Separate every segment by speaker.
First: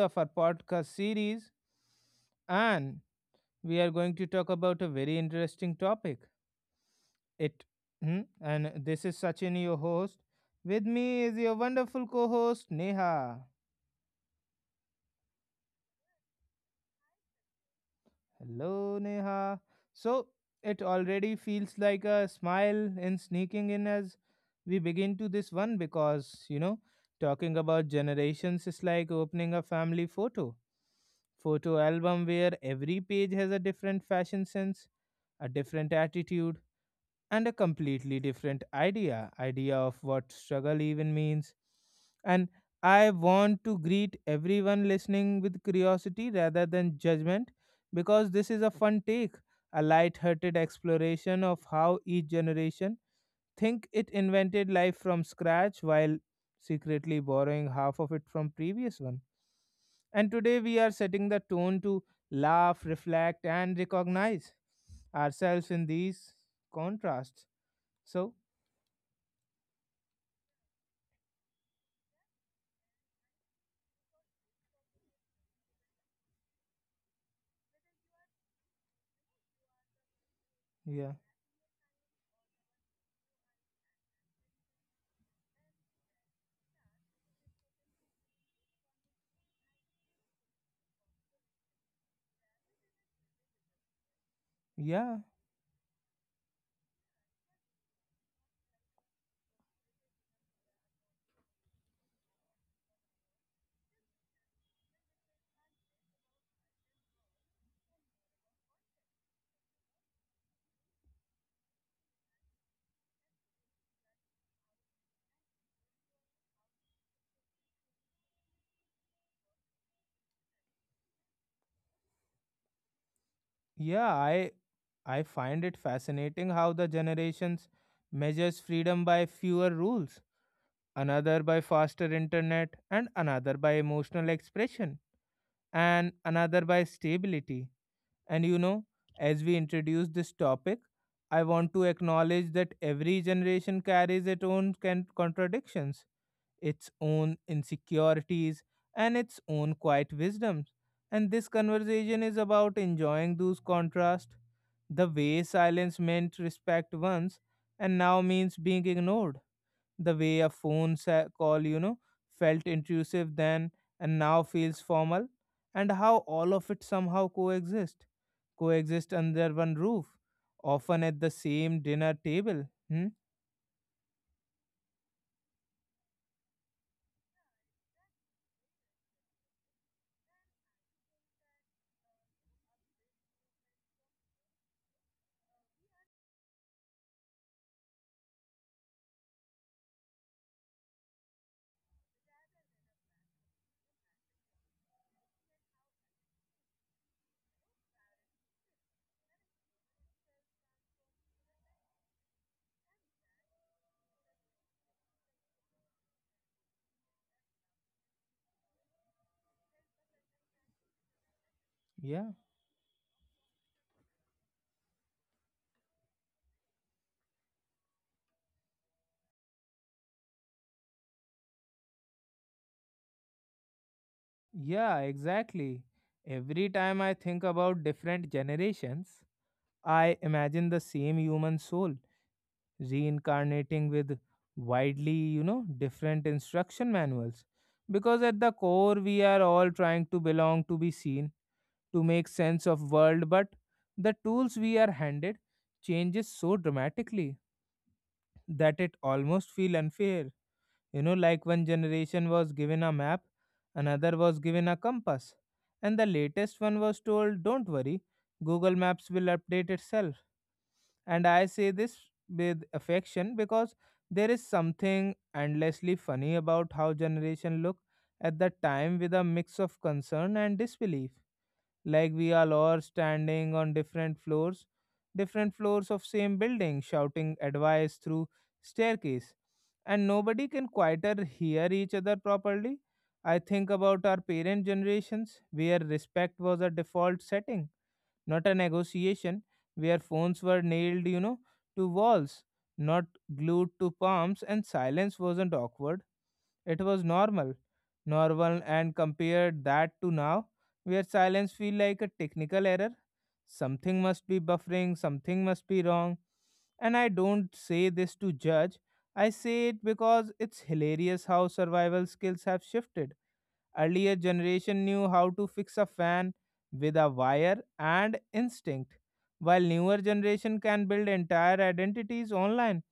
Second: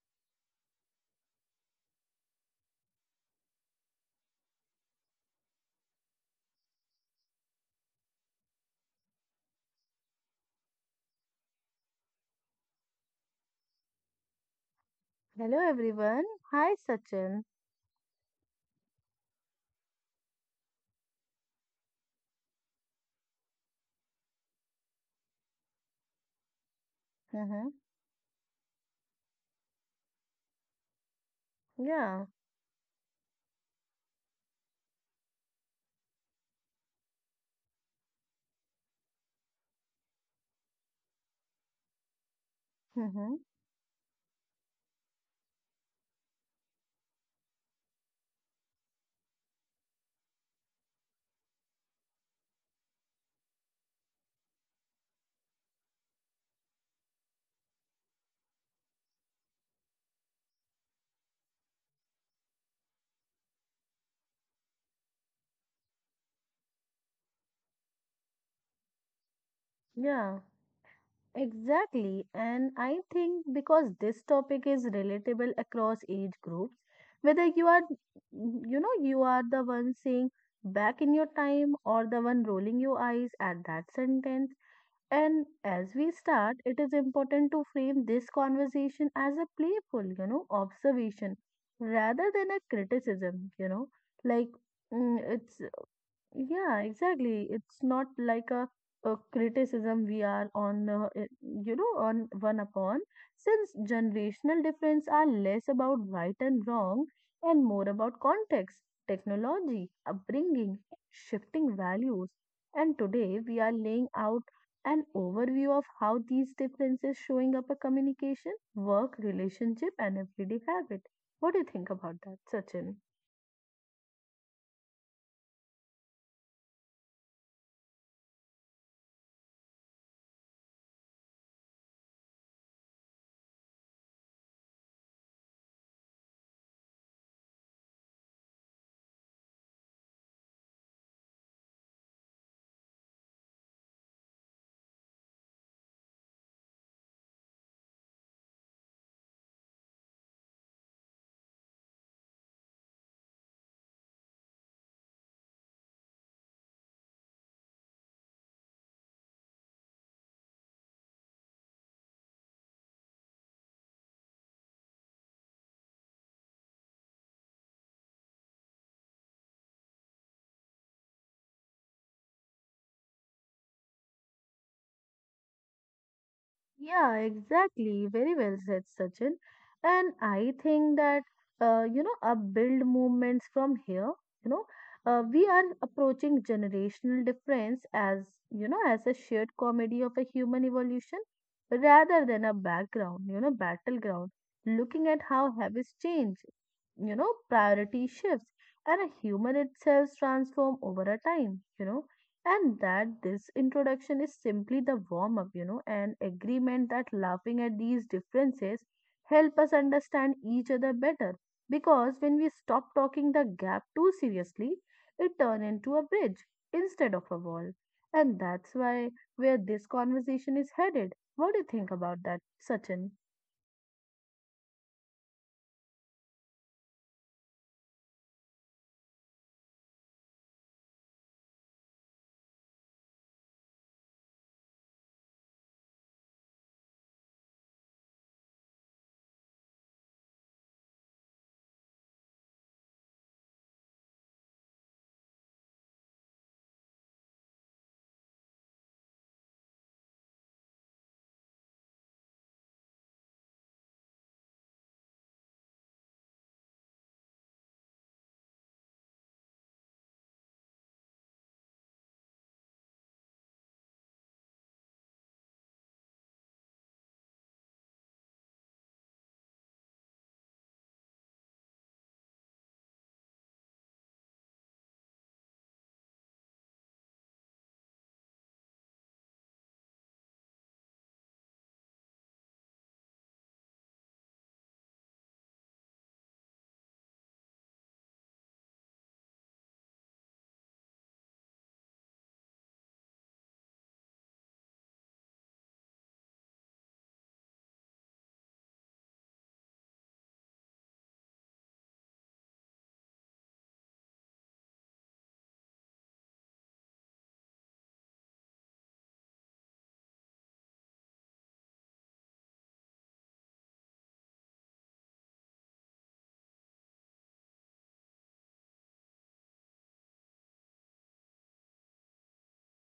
Speaker 1: of our podcast series. And we are going to talk about a very interesting topic. It and this is Sachin, your host. With me is your wonderful co host, Neha.
Speaker 2: Hello everyone. Hi Sachin.
Speaker 1: Hello, Neha. So it already feels like a smile in sneaking in as we begin to this one because, you know, talking
Speaker 2: Mm-hmm.
Speaker 1: about generations is like opening a family photo
Speaker 2: Yeah.
Speaker 1: album where every page has a different fashion sense, a different attitude, and a completely different idea of what struggle even means. And I
Speaker 2: Mm-hmm.
Speaker 1: want to greet everyone listening with curiosity rather than judgment because this is a fun take, a light hearted exploration of how each generation think it invented life from scratch while secretly borrowing half of it from previous one. And today we are setting the tone to laugh, reflect, and recognize ourselves in these contrasts. So,
Speaker 2: Yeah, exactly. And I think because this topic is relatable across age groups, whether you are, you are the one saying back in
Speaker 1: yeah,
Speaker 2: your time or the one rolling your eyes at that sentence. And as we start, it is important to frame this conversation as a playful, observation rather than a criticism, like Mm,
Speaker 1: yeah,
Speaker 2: it's Yeah, exactly. It's not like a criticism we are on, on one upon, since generational difference are less about right and wrong and more about context, technology, upbringing, shifting values. And today we are laying out an overview of how these differences showing up a communication, work, relationship, and everyday habit. What do you think about that, Sachin?
Speaker 1: yeah, I find it fascinating how the generations measures freedom by fewer rules, another by faster internet, and another by emotional expression, and another by stability. And you know, as we introduce this topic, I want to acknowledge that every generation carries its own contradictions, its own insecurities, and its own quiet wisdoms. And this conversation is about enjoying those contrasts, the way silence meant respect once and now means being ignored, the way a phone call, you know, felt intrusive then and now feels formal, and how all of it somehow coexist under one roof, often at the same dinner table. Hmm?
Speaker 2: Yeah, exactly. Very well said, Sachin. And I think that, upbuild movements from here, you know, we are approaching generational difference as, as a shared comedy of a human evolution rather than a background, battleground, looking at how habits change, priority shifts and a human itself transform over a time, and that this introduction is simply the warm up, an agreement that laughing at these differences help us understand each other better. Because
Speaker 1: Yeah,
Speaker 2: when we stop talking the gap too seriously, it turns into a bridge instead of a wall, and that's why where this conversation is headed. What do you think about that, Sachin?
Speaker 1: yeah, exactly. Every time I think about different generations, I imagine the same human soul reincarnating with widely, you know, different instruction manuals. Because at the core, we are all trying to belong, to be seen, to make sense of world, but the tools we are handed changes so dramatically that it almost feel unfair. You know, like one generation was given a map, another was given a compass, and the latest one was told, don't worry, Google Maps will update itself. And I say this with affection because there is something endlessly funny about how generation look at the time with a mix of concern and disbelief. Like we are all standing on different floors of same building, shouting advice through staircase. And nobody can quieter hear each other properly. I think about our parent generations where respect was a default setting not a negotiation, where phones were nailed, you know, to walls, not glued to palms, and silence wasn't awkward. It was normal. Normal, and compared that to now, where silence feel like a technical error. Something must be buffering, something must be wrong. And I don't say this to judge. I say it because it's hilarious how survival skills have shifted. Earlier generation knew how to fix a fan with a wire and instinct, while newer generation can build entire identities online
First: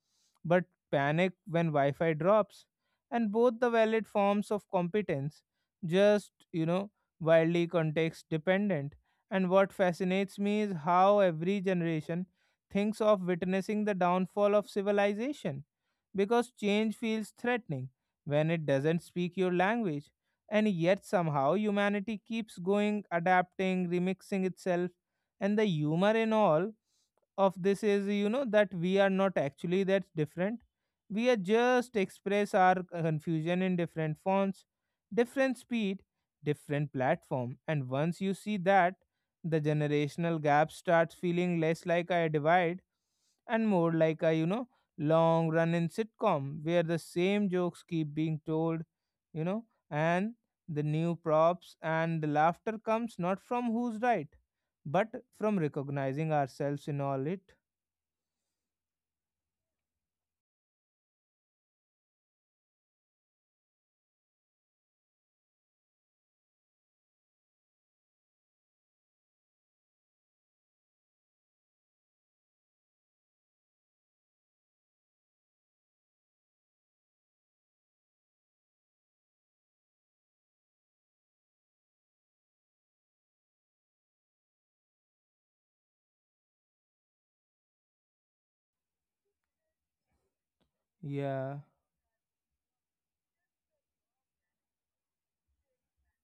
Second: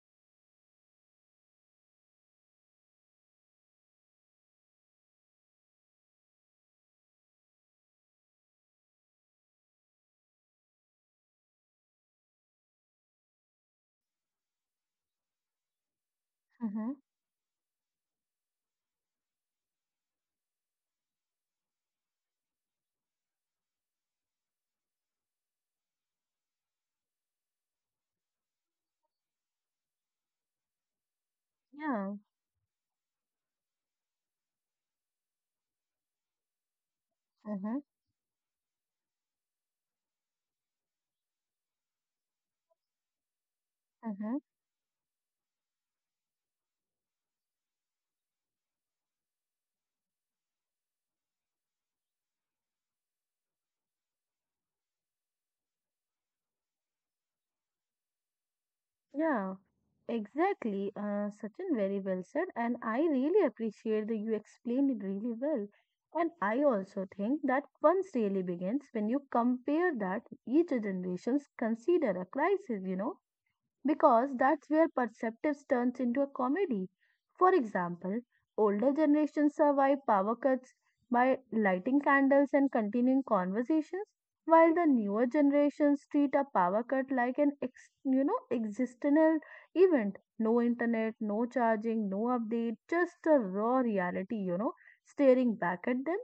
Speaker 1: but panic when Wi-Fi drops. And both the valid forms of competence, just you know, wildly context dependent. And what fascinates me is how every generation thinks of witnessing the downfall of civilization because
Speaker 2: Mm-hmm.
Speaker 1: change feels threatening when it doesn't speak your language. And yet, somehow, humanity keeps going, adapting, remixing itself. And the humor in all of this is, you know, that we are not actually that different. We are just
Speaker 2: Yeah.
Speaker 1: express our confusion in different fonts, different speed, different platform.
Speaker 2: Mm-hmm.
Speaker 1: And once you see that, the generational gap starts feeling less like a divide and more like a,
Speaker 2: Mm-hmm.
Speaker 1: you know, long run in sitcom where the same jokes keep being told, you know, and the new props, and the laughter comes not from who's right, but from recognizing ourselves in all it.
Speaker 2: Yeah, exactly. Sachin, very well said. And I really appreciate that you explained it really well. And I also think that once really begins when you compare that each generations consider a crisis, because that's where perceptives turns into a comedy. For example, older generations survive power cuts by lighting candles and continuing conversations, while the newer generations treat a power cut like an ex, you know, existential event. No internet, no
Speaker 1: Yeah.
Speaker 2: charging, no update, just a raw reality. You know, staring back at them.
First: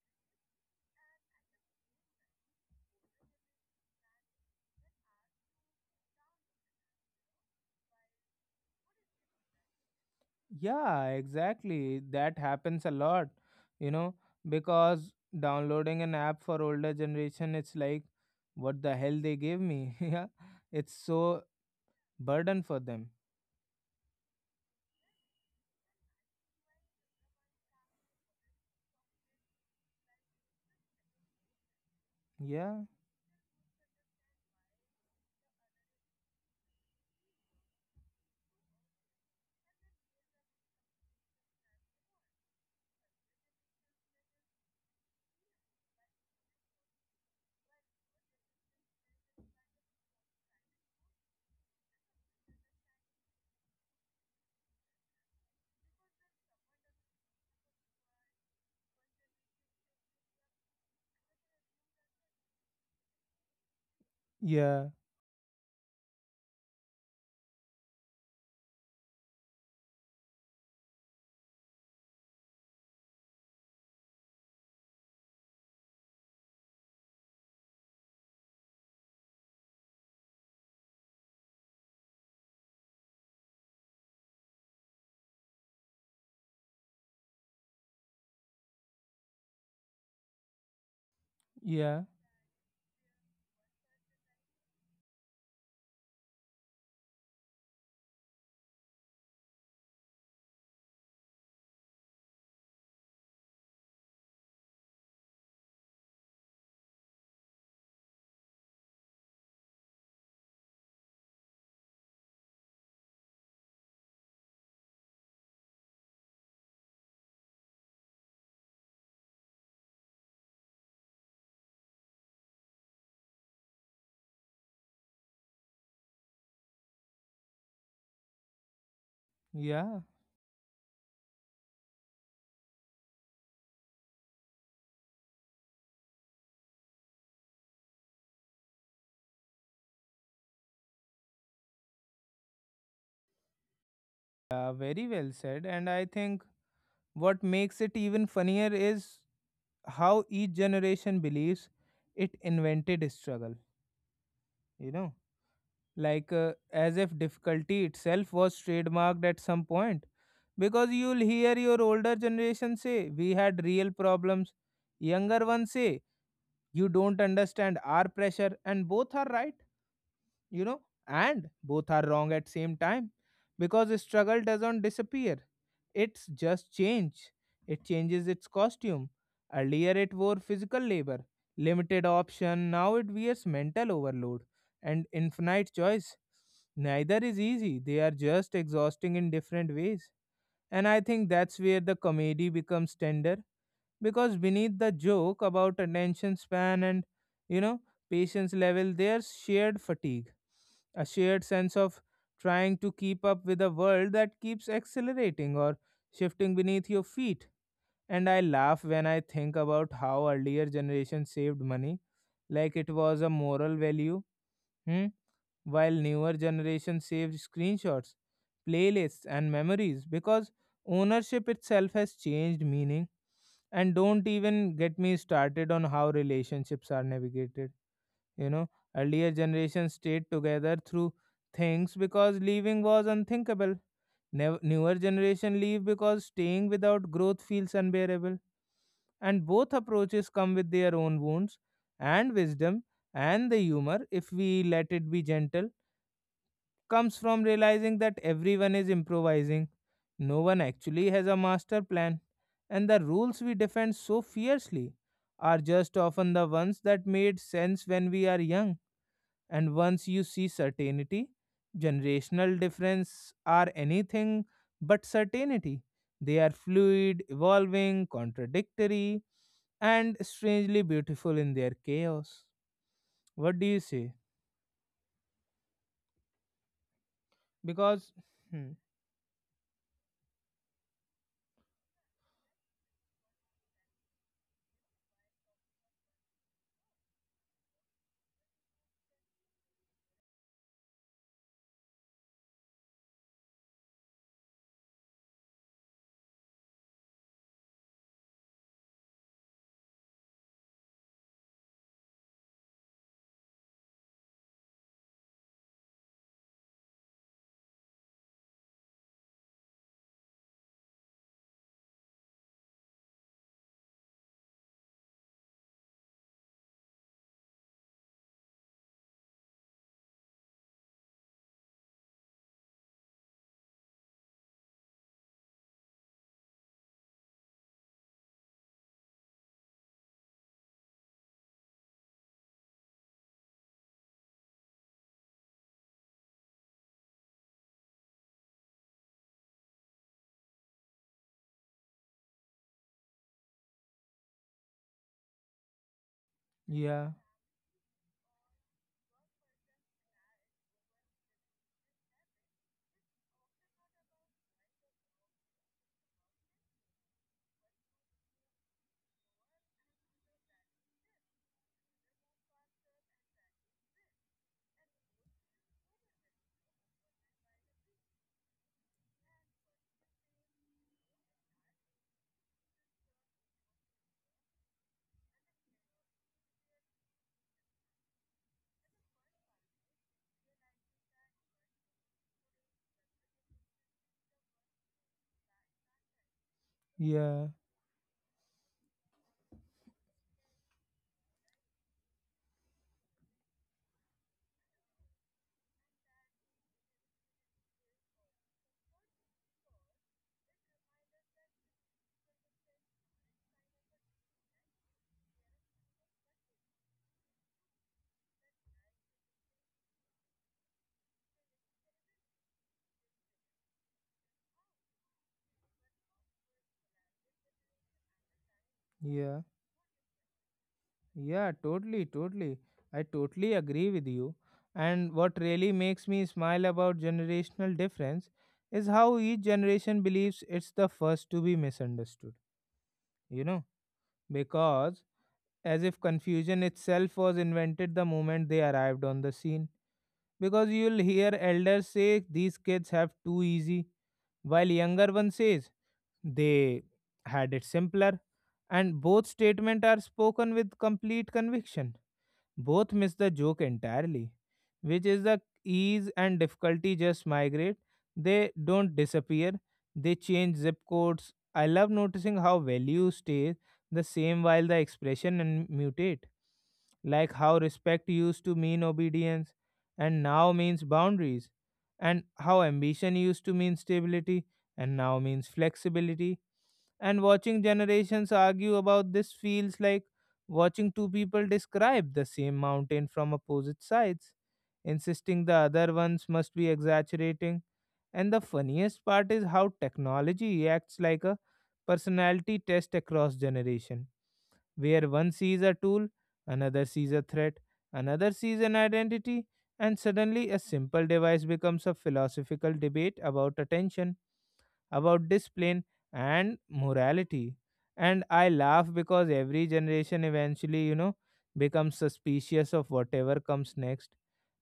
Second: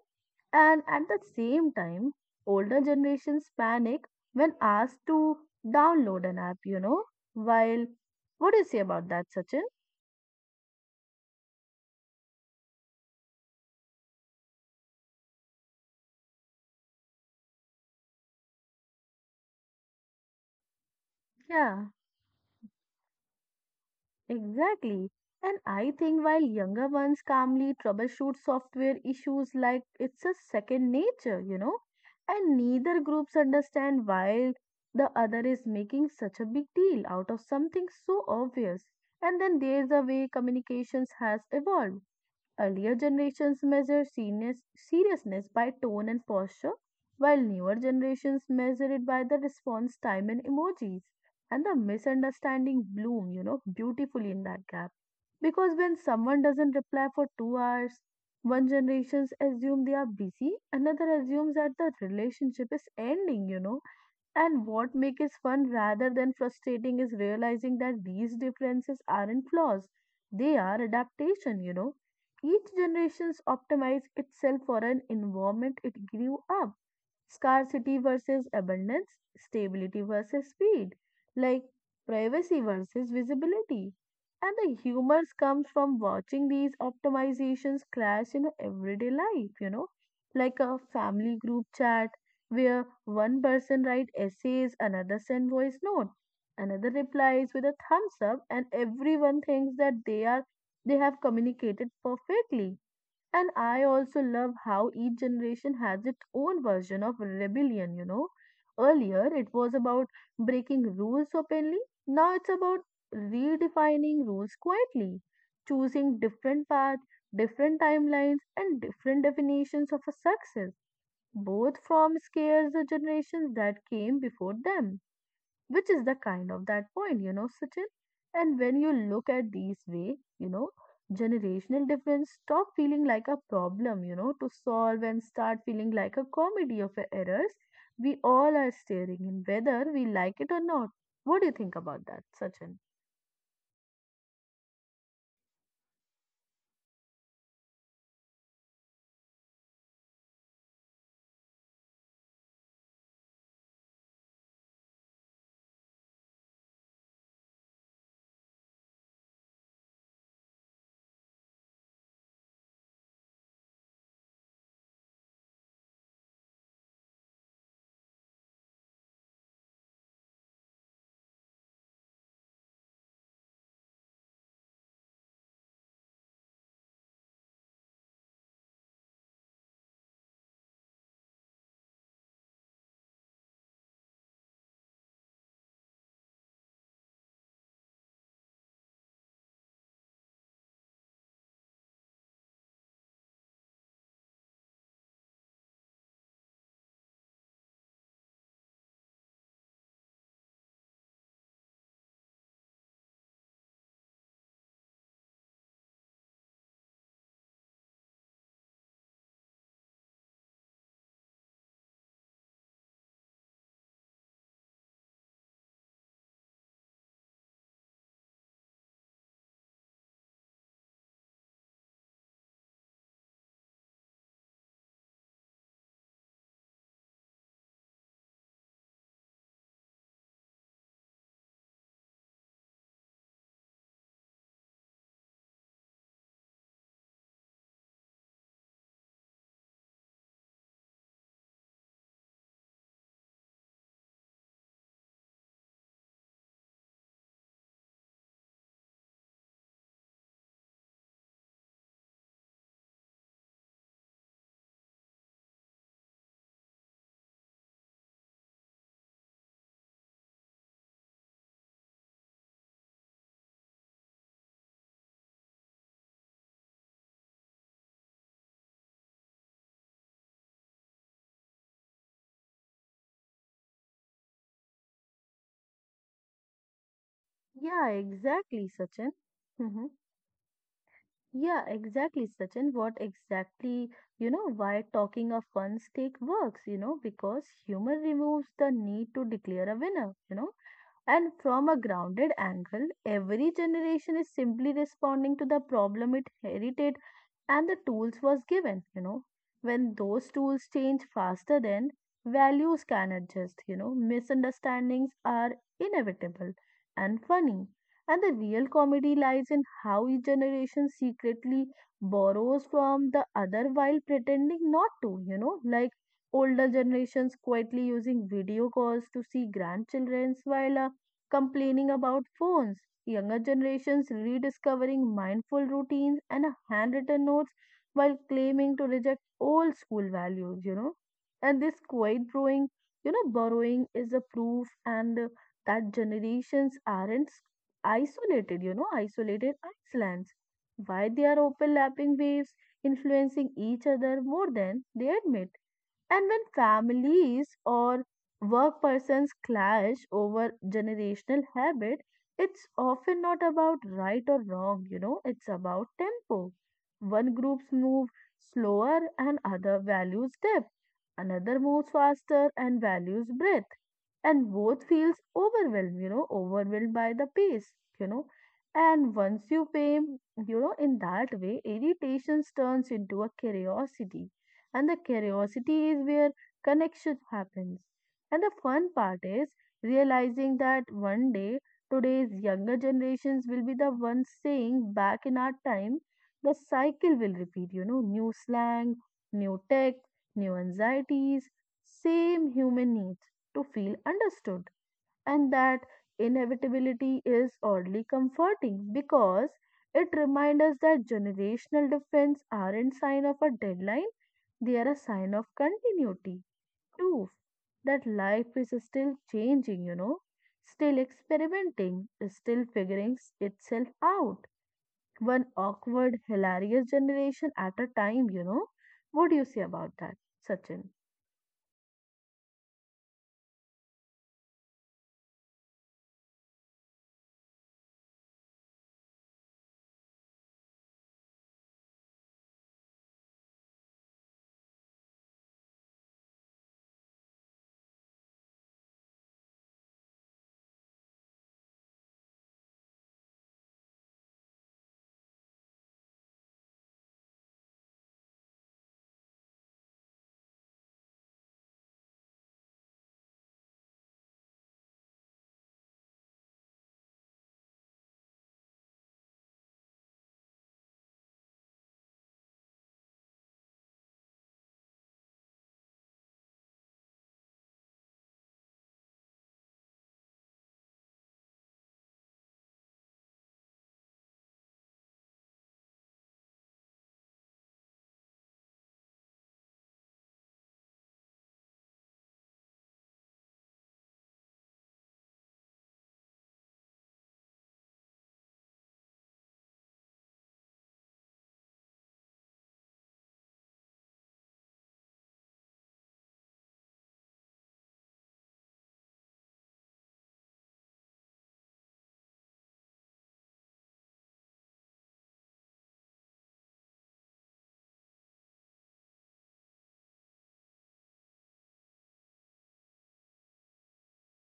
Speaker 2: And at the same time, older generations panic when asked to download an app, you know. While, what do you say about that, Sachin?
Speaker 1: Yeah, exactly. That happens a lot, you know, because downloading an app for older generation, it's like, what the hell they gave me? Yeah. It's so
Speaker 2: Yeah,
Speaker 1: burden for them.
Speaker 2: exactly. And I think while younger ones calmly troubleshoot software issues like it's a second nature, and
Speaker 1: Yeah.
Speaker 2: neither groups understand why the other is making such a big deal out of something so obvious. And then there's the way communications has evolved. Earlier generations measure seniors- seriousness by tone and posture, while newer generations measure it by the response time and emojis. And the misunderstanding bloom, beautifully in that gap. Because when someone doesn't reply for 2 hours, one generation assumes they are busy, another assumes that the relationship is ending, and
Speaker 1: Yeah.
Speaker 2: what makes it fun rather than frustrating is realizing that these differences aren't flaws. They are adaptation, you know. Each generation optimized itself for an environment it grew up, scarcity versus abundance, stability versus speed, like privacy versus visibility. And the humors comes from watching these optimizations clash in everyday life, like a family group
Speaker 1: Yeah.
Speaker 2: chat where one person writes essays, another sends voice note, another replies with a thumbs up, and everyone thinks that they have communicated perfectly. And I also love how each generation has its own version of rebellion, you know. Earlier, it was about breaking rules openly. Now it's about redefining rules quietly, choosing different paths, different timelines, and different definitions of a success, both from scares the generations that came before them, which is the kind of that point, you know, Sachin. And when you look at these
Speaker 1: Yeah.
Speaker 2: way, generational difference stop feeling like a problem, to solve and start feeling like a comedy of errors. We all are staring in whether we like it or not. What do you think about that, Sachin?
Speaker 1: Yeah. Very well said. And I think what makes it even funnier is how each generation believes it invented struggle, you know, like as if difficulty itself was trademarked at some point, because you'll hear your older generation say we had real problems, younger ones say you don't understand our pressure, and both are right, you know, and both are wrong at same time, because struggle doesn't disappear, it's just change. It changes its costume. Earlier it wore physical labor, limited option, now it wears mental overload and infinite choice. Neither is easy, they are just exhausting in different ways. And I think that's where the comedy becomes tender, because beneath the joke about attention span and, you know, patience level, there's shared fatigue, a shared sense of trying to keep up with a world that keeps accelerating or shifting beneath your feet. And I laugh when I think about how earlier generations saved money like it was a moral value. Hmm? While newer generation saves screenshots, playlists, and memories because ownership itself has changed meaning. And don't even get me started on how relationships are navigated. You know, earlier generations stayed together through things because leaving was unthinkable. Newer generation leave because staying without growth feels unbearable. And both approaches come with their own wounds and wisdom, and the humor, if we let it be gentle, comes from realizing that everyone is improvising. No one actually has a master plan, and the rules we defend so fiercely are just often the ones that made sense when we are young. And once you see certainty, generational difference are anything but certainty. They are fluid, evolving, contradictory, and strangely beautiful in their chaos. What do you say?
Speaker 2: Yeah,
Speaker 1: Because, hmm,
Speaker 2: exactly, Sachin. Hmm. Yeah, exactly, Sachin. What exactly, why talking of one's take works, because humor removes the need to declare a winner, you know. And from a grounded angle, every generation is simply responding to the problem it inherited and the tools was given, you know. When those tools change faster than values can adjust, misunderstandings are inevitable and funny. And the real comedy lies in how each generation secretly borrows from the other while pretending not to, like older generations quietly using video calls to see grandchildren while a complaining about phones, younger generations rediscovering mindful routines and handwritten notes while claiming to reject old school values, you know. And this quiet borrowing, borrowing is a proof and that generations aren't isolated, isolated islands. Why they are overlapping waves influencing each other more than they admit. And when
Speaker 1: yeah,
Speaker 2: families or work persons clash over generational habit, it's often not about right or wrong, it's about tempo. One groups move slower and other values depth. Another moves faster and values breadth. And both feels overwhelmed, overwhelmed by the pace, you know. And once you pay, in that way, irritations turns into a curiosity and the curiosity is where connection happens. And the fun part is realizing that one day today's younger generations will be the ones saying back in our time. The cycle will
Speaker 1: yeah,
Speaker 2: repeat, new slang, new tech, new anxieties, same human needs to feel understood. And that inevitability is oddly comforting because it reminds us that generational difference aren't sign of a deadline, they are a sign of continuity, proof that life is still changing, still experimenting, still figuring itself out. One awkward, hilarious generation at a time, you know. What
Speaker 1: yeah.
Speaker 2: do you say about that, Sachin?
Speaker 1: Yeah, totally, totally. I totally agree with you. And what really makes me smile about generational difference is how each generation believes it's the first to be misunderstood, you know, because as if confusion itself was invented the moment they arrived on the scene. Because you'll hear elders say these kids have too easy, while younger one says they had it simpler, and both statements are spoken with complete conviction, both miss the joke entirely, which is the ease and difficulty just migrate. They don't disappear, they change zip codes. I love noticing how value stays the same while the expression and mutate, like how respect used to mean obedience and now means boundaries, and how ambition used to mean stability and now means flexibility, and watching generations argue about this feels like watching two people describe the same mountain from opposite sides, insisting the other ones must be exaggerating. And the funniest part is how technology acts like a personality test across generation, where one sees a tool, another sees a threat, another sees an identity, and suddenly a simple device becomes a philosophical debate about attention, about discipline and morality. And I laugh because every generation eventually, you know, becomes suspicious of whatever comes next.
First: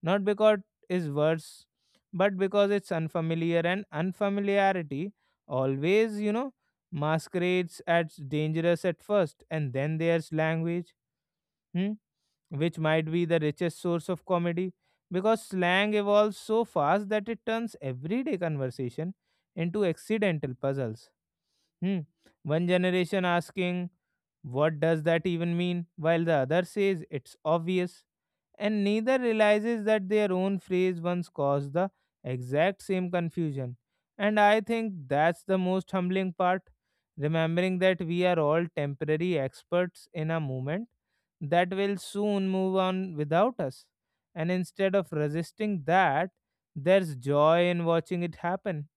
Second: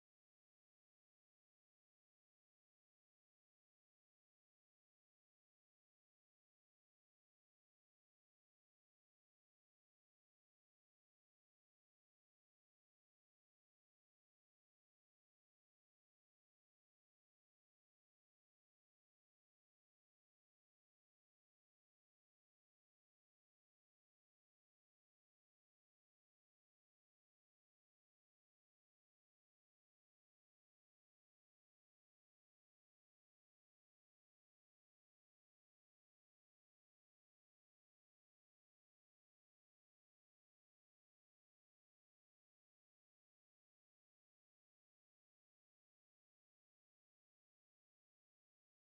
Speaker 1: Not because it's worse, but because it's unfamiliar, and unfamiliarity always, you know, masquerades as dangerous at first. And then there's language. Hmm? Which might be the richest source of comedy because slang evolves so fast that it turns everyday conversation into accidental puzzles. Hmm. One generation asking, "What does that even mean?" while the other says, "It's obvious," and neither realizes that their own phrase once caused the exact same confusion. And I think that's the most humbling part, remembering that we are all temporary experts in a moment that will soon move on without us. And instead of resisting that, there's joy in watching it happen,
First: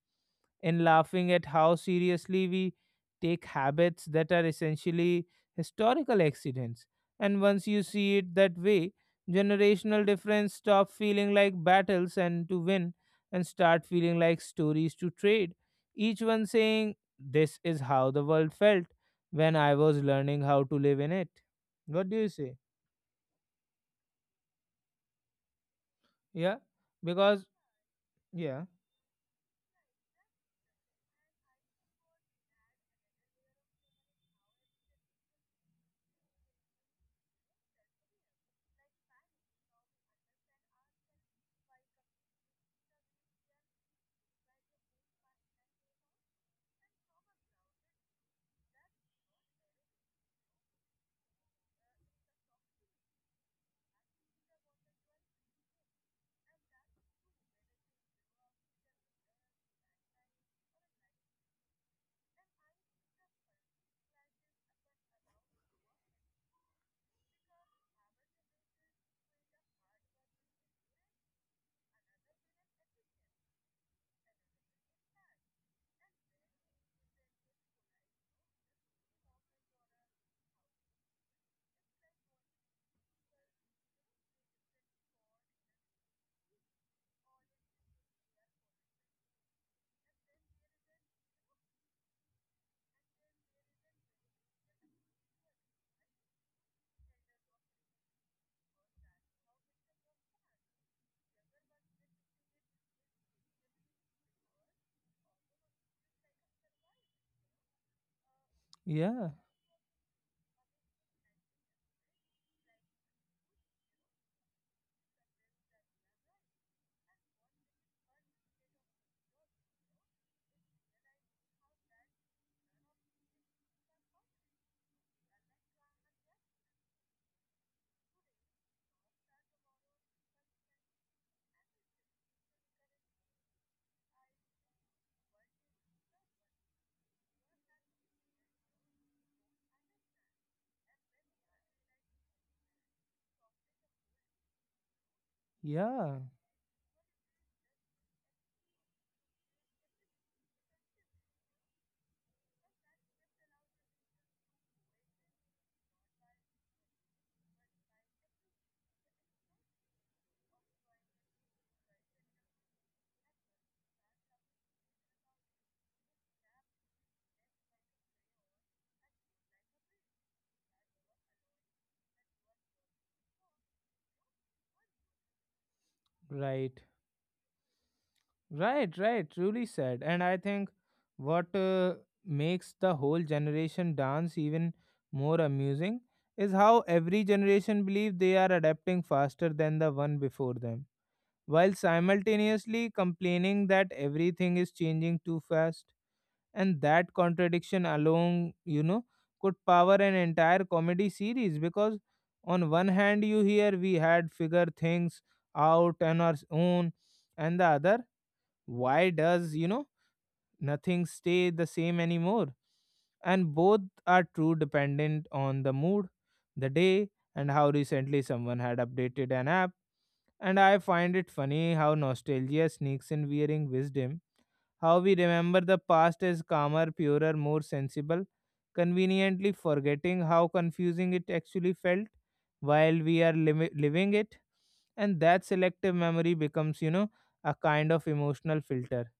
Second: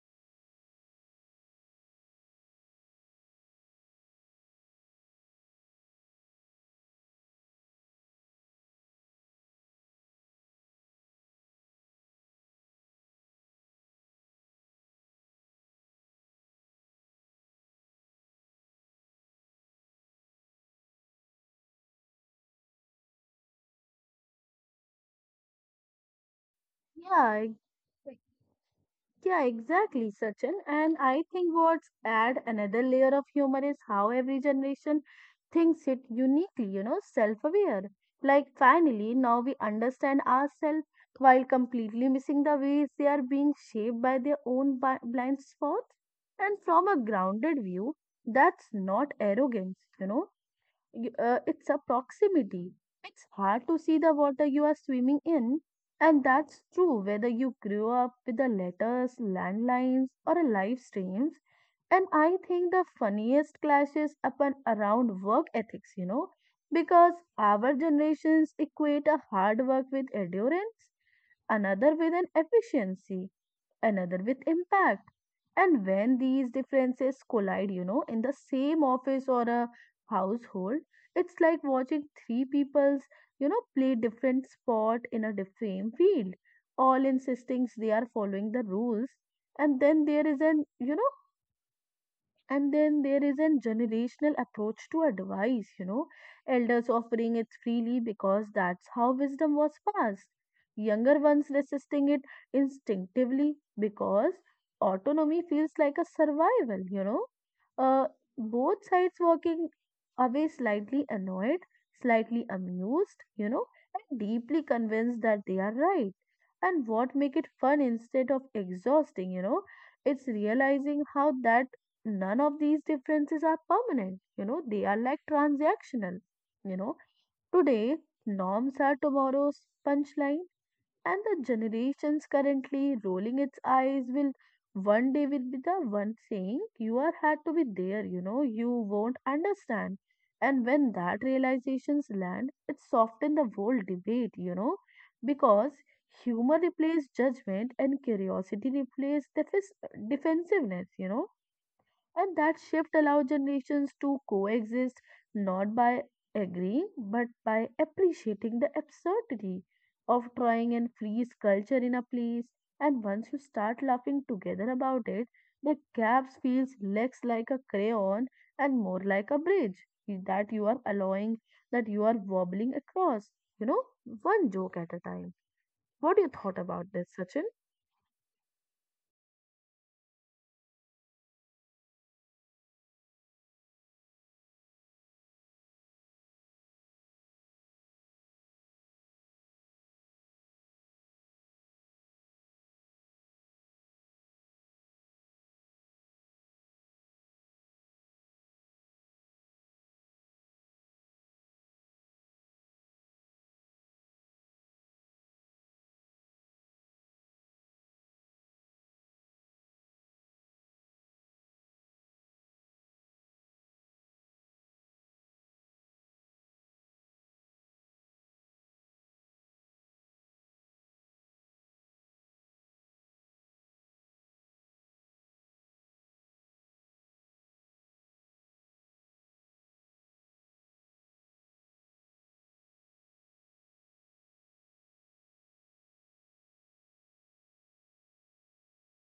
Speaker 1: in laughing at how seriously we take habits that are essentially historical accidents. And once you see it that way, generational difference stop feeling like battles and to win, and start feeling like stories to trade. Each one saying, "This is how the world felt when I was learning how to live in it." What do you say? Yeah, because
Speaker 2: Yeah.
Speaker 1: yeah,
Speaker 2: Yeah, exactly, Sachin. And I think what's add another layer of humor is how every generation thinks it uniquely, self-aware. Like finally, now we understand ourselves while completely missing the ways they are being shaped by their own blind spots. And from a grounded view, that's not arrogance, it's a proximity. It's hard to see the water you are swimming in, and that's true whether you grew up with the letters, landlines, or a live streams. And I think the funniest clashes happen around work ethics, because our generations equate a hard work with endurance, another with an efficiency, another with impact. And when these differences collide, in the same office or a household, it's like watching three people's, play different sport in a same field, all insisting they are following the rules. And then there is an, you know, and then there is a generational approach to advice, elders offering it freely because that's how wisdom was passed. Younger ones resisting it instinctively because autonomy feels like a survival, you know. Uh, Both sides
Speaker 1: yeah,
Speaker 2: walking away slightly annoyed, slightly amused, and deeply convinced that they are right. And what make it fun instead of exhausting, it's realizing how that none of these differences are permanent, they are like transactional, you know today norms are tomorrow's punchline, and the generations currently rolling its eyes will one day will be the one saying you are had to be there, you won't understand. And when that realizations land, it softens the whole debate, because
Speaker 1: yeah.
Speaker 2: humor replaces judgment and curiosity replaces defensiveness, and that shift allows generations to coexist, not by agreeing but by appreciating the absurdity of trying and freeze culture in a place. And once you start laughing together about it, the gaps feels less like a crayon and more like a bridge that you are allowing, that you are wobbling across. You know, one joke at a time. What do you thought
Speaker 1: Right,
Speaker 2: about this, Sachin?
Speaker 1: right, right, truly said. And I think what makes the whole generation dance even more amusing is how every generation believe they are adapting faster than the one before them while simultaneously complaining that everything is changing too fast. And that contradiction alone, you know, could power an entire comedy series because, on one hand, you hear we had figure things out on our own, and the other, why does, you know, nothing stay the same anymore, and both are true dependent on the mood, the day, and how recently someone had updated an app. And I find it funny how nostalgia sneaks in wearing wisdom, how we remember the past as calmer, purer, more sensible, conveniently forgetting how confusing it actually felt while we are living it. And that selective memory becomes, you know, a kind of emotional filter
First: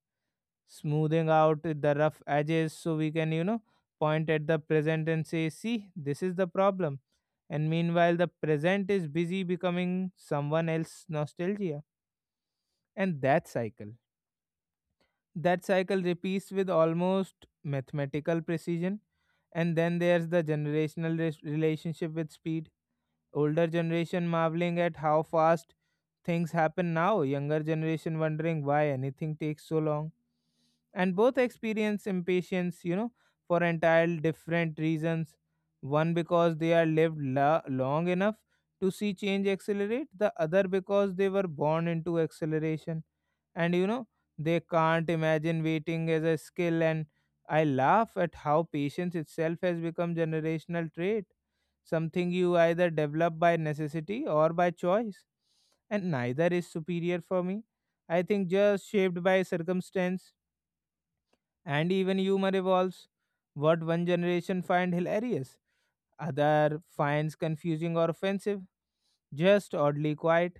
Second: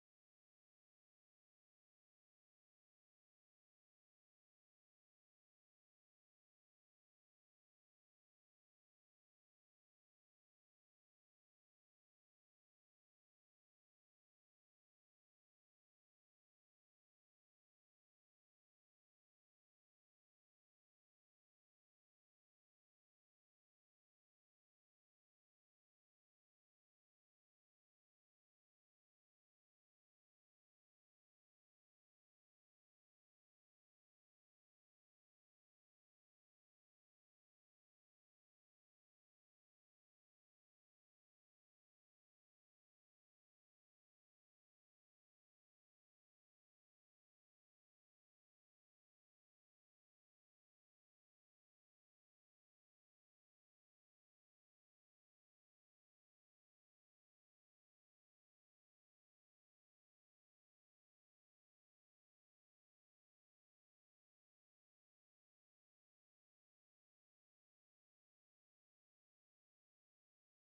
Speaker 1: smoothing out the rough edges so we can, you know, point at the present and say, see, this is the problem. And meanwhile, the present is busy becoming someone else's nostalgia. And that cycle repeats with almost mathematical precision. And then there's the generational relationship with speed. Older generation marveling at how fast things happen now, younger generation wondering why anything takes so long, and both experience impatience, for entirely different reasons. One because they are lived long enough to see change accelerate, the other because they were born into acceleration and, they can't imagine waiting as a skill. And I laugh at how patience itself has become generational trait, something you either develop by necessity or by choice, and neither is superior. For me, I think just shaped by circumstance. And even humor evolves. What one generation finds hilarious, other finds confusing or offensive, just oddly quiet.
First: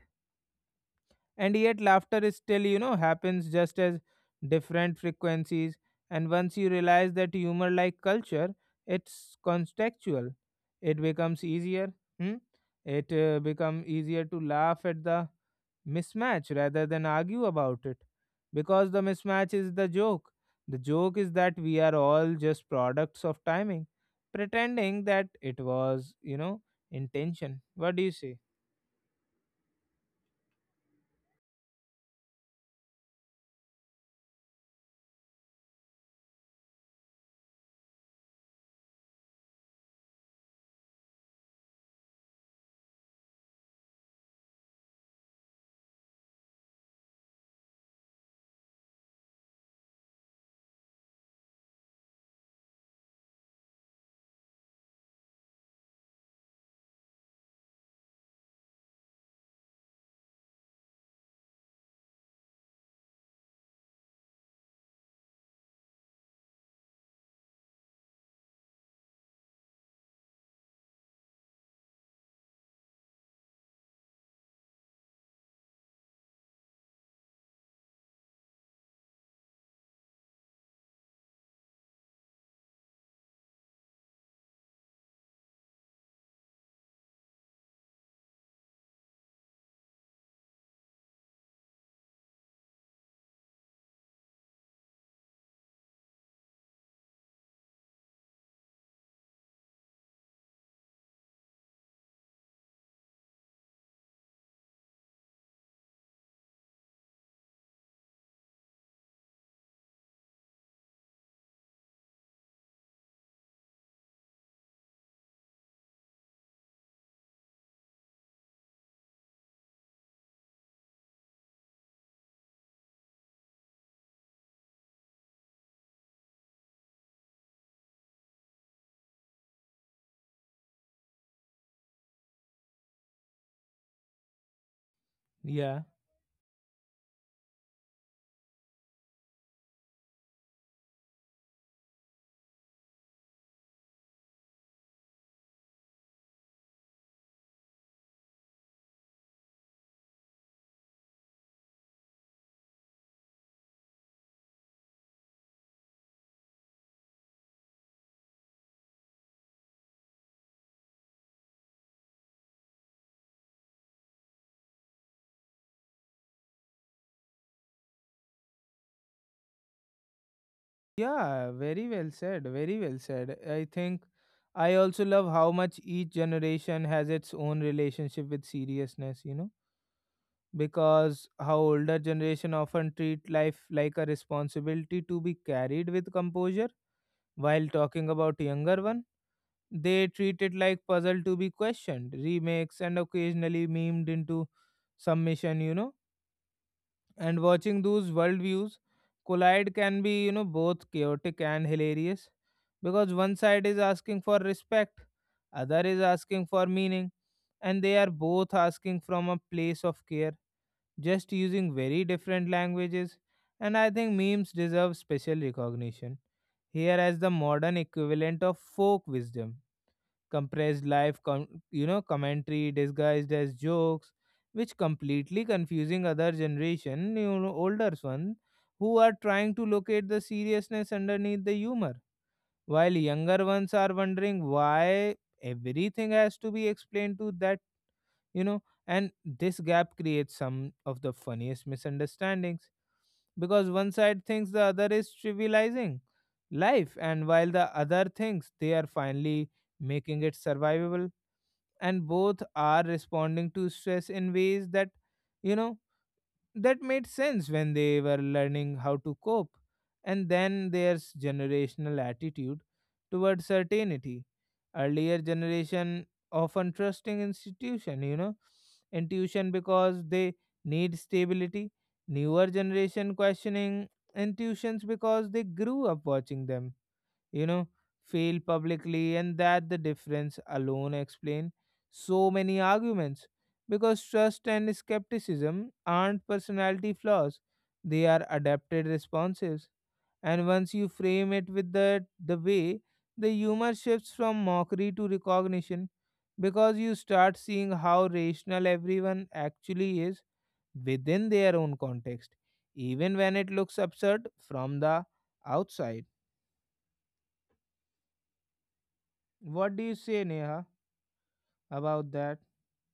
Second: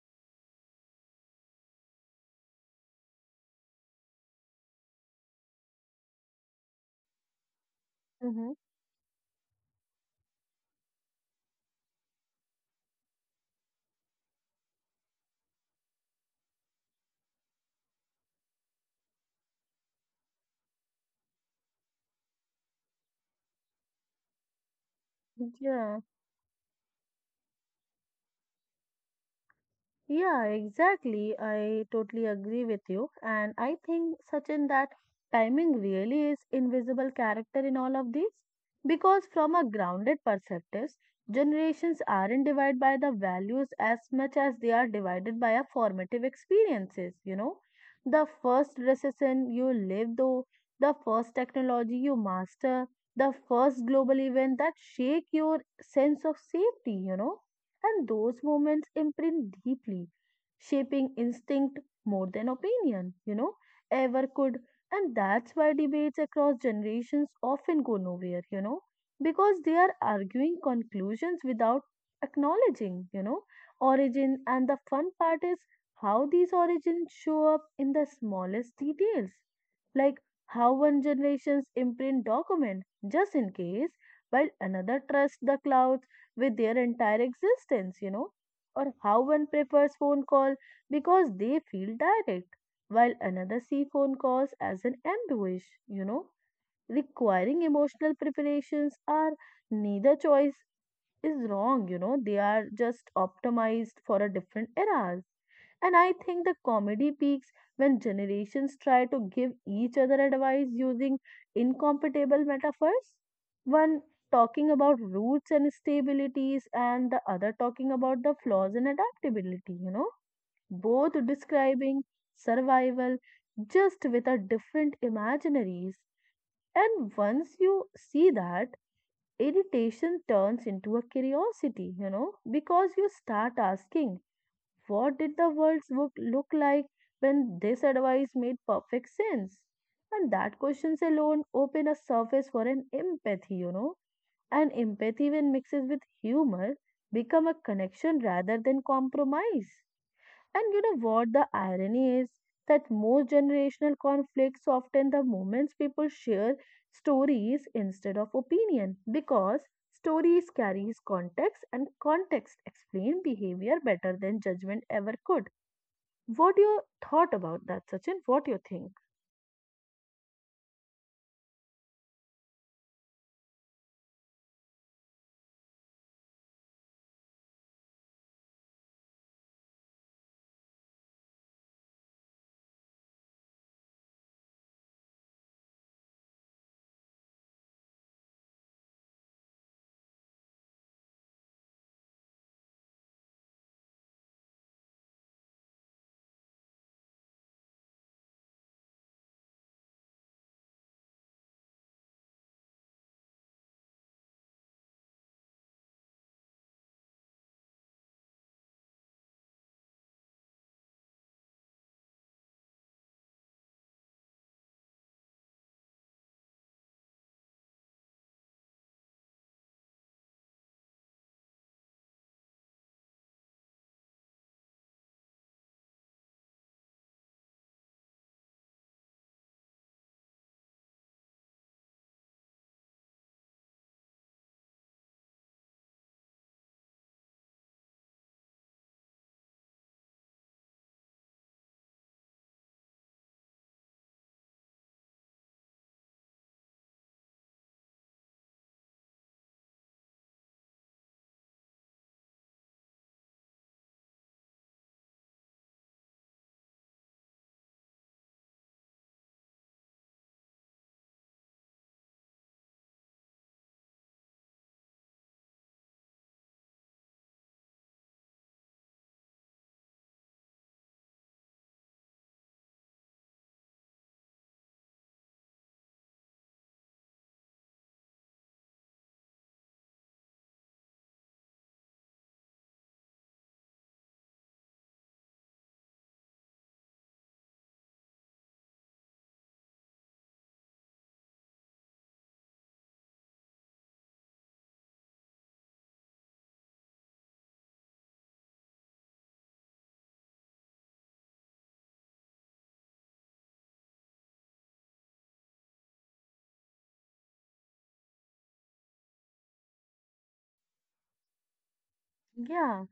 Speaker 1: And yet laughter is still, happens just as different frequencies. And once you realize that humor, like
Speaker 2: Mm-hmm.
Speaker 1: culture, it's contextual. It becomes easier. Hmm? It become easier to laugh at the mismatch rather than argue about it, because the mismatch is the joke. The joke is that we are all just products of timing, pretending that it
Speaker 2: Yeah.
Speaker 1: was, you know, intention. What do you say?
Speaker 2: Yeah, exactly. I totally agree with you. And I think, Sachin, that timing really is invisible character in all of these. Because from a grounded perspective, generations aren't divided by the values as much as they are divided by our formative experiences, you know. The first recession you live through, the first technology you master, the first global event that shake your sense of safety, and those moments imprint deeply, shaping instinct more than opinion, ever could. And that's why debates across generations often go nowhere, because they are arguing conclusions without acknowledging, origin. And the fun part is how these origins show up in the smallest details, like how one generation's imprint document, just in case, while another trusts the clouds with their entire existence, or how one prefers phone call because they feel direct, while another see phone calls as an ambush, requiring emotional preparations are neither choice is wrong, you know. They are just optimized for a different eras. And I think the comedy peaks when generations try to give each other advice using incompatible metaphors. One talking about roots and stabilities, and the other talking about the flaws and adaptability, Both describing survival just with a different imaginaries. And once you see that, irritation turns into a curiosity, because you start asking, what did the
Speaker 1: Yeah.
Speaker 2: world look like when this advice made perfect sense? And that questions alone open a surface for an empathy, And empathy, when mixes with humor, become a connection rather than compromise. And you know what the irony is? That most generational conflicts often the moments people share stories instead of opinion because stories carries context and context explain behavior better than judgment ever could. What do you thought about that, Sachin? What do you think?
Speaker 1: Yeah, very well said. Very well said. I think I also love how much each generation has its own relationship with seriousness, you know, because how older generation often treat life like a responsibility to be carried with composure. While talking about younger one, they treat it like puzzle to be questioned, remakes, and occasionally memed into submission. You know. And watching those worldviews collide can be, both chaotic and hilarious, because one side is asking for respect, other is asking for meaning, and they are both asking from a place of care, just using very different languages. And I think memes deserve special recognition here as the modern equivalent of folk wisdom, compressed life commentary disguised as jokes, which completely confusing other generation, you know, older one, who are trying to locate the seriousness underneath the humor, while younger ones are wondering why everything has to be explained to that. And this gap creates some of the funniest misunderstandings because one side thinks the other is trivializing life, and while the other things they are finally making it survivable. And both are responding to stress in ways that, you know that made sense when they were learning how to cope. And then there's generational attitude towards certainty. Earlier generation often trusting institution, intuition, because they need stability. Newer generation questioning intuitions because they grew up watching them, you know, fail publicly. And that the difference alone explain so many arguments, because trust and skepticism aren't personality flaws, they are adapted responses. And once you frame it with the way, the humor shifts from mockery to recognition, because you start seeing how rational everyone actually is within their own context, even when it looks absurd from the outside. What do you say, Neha? About that.
Speaker 2: Yeah.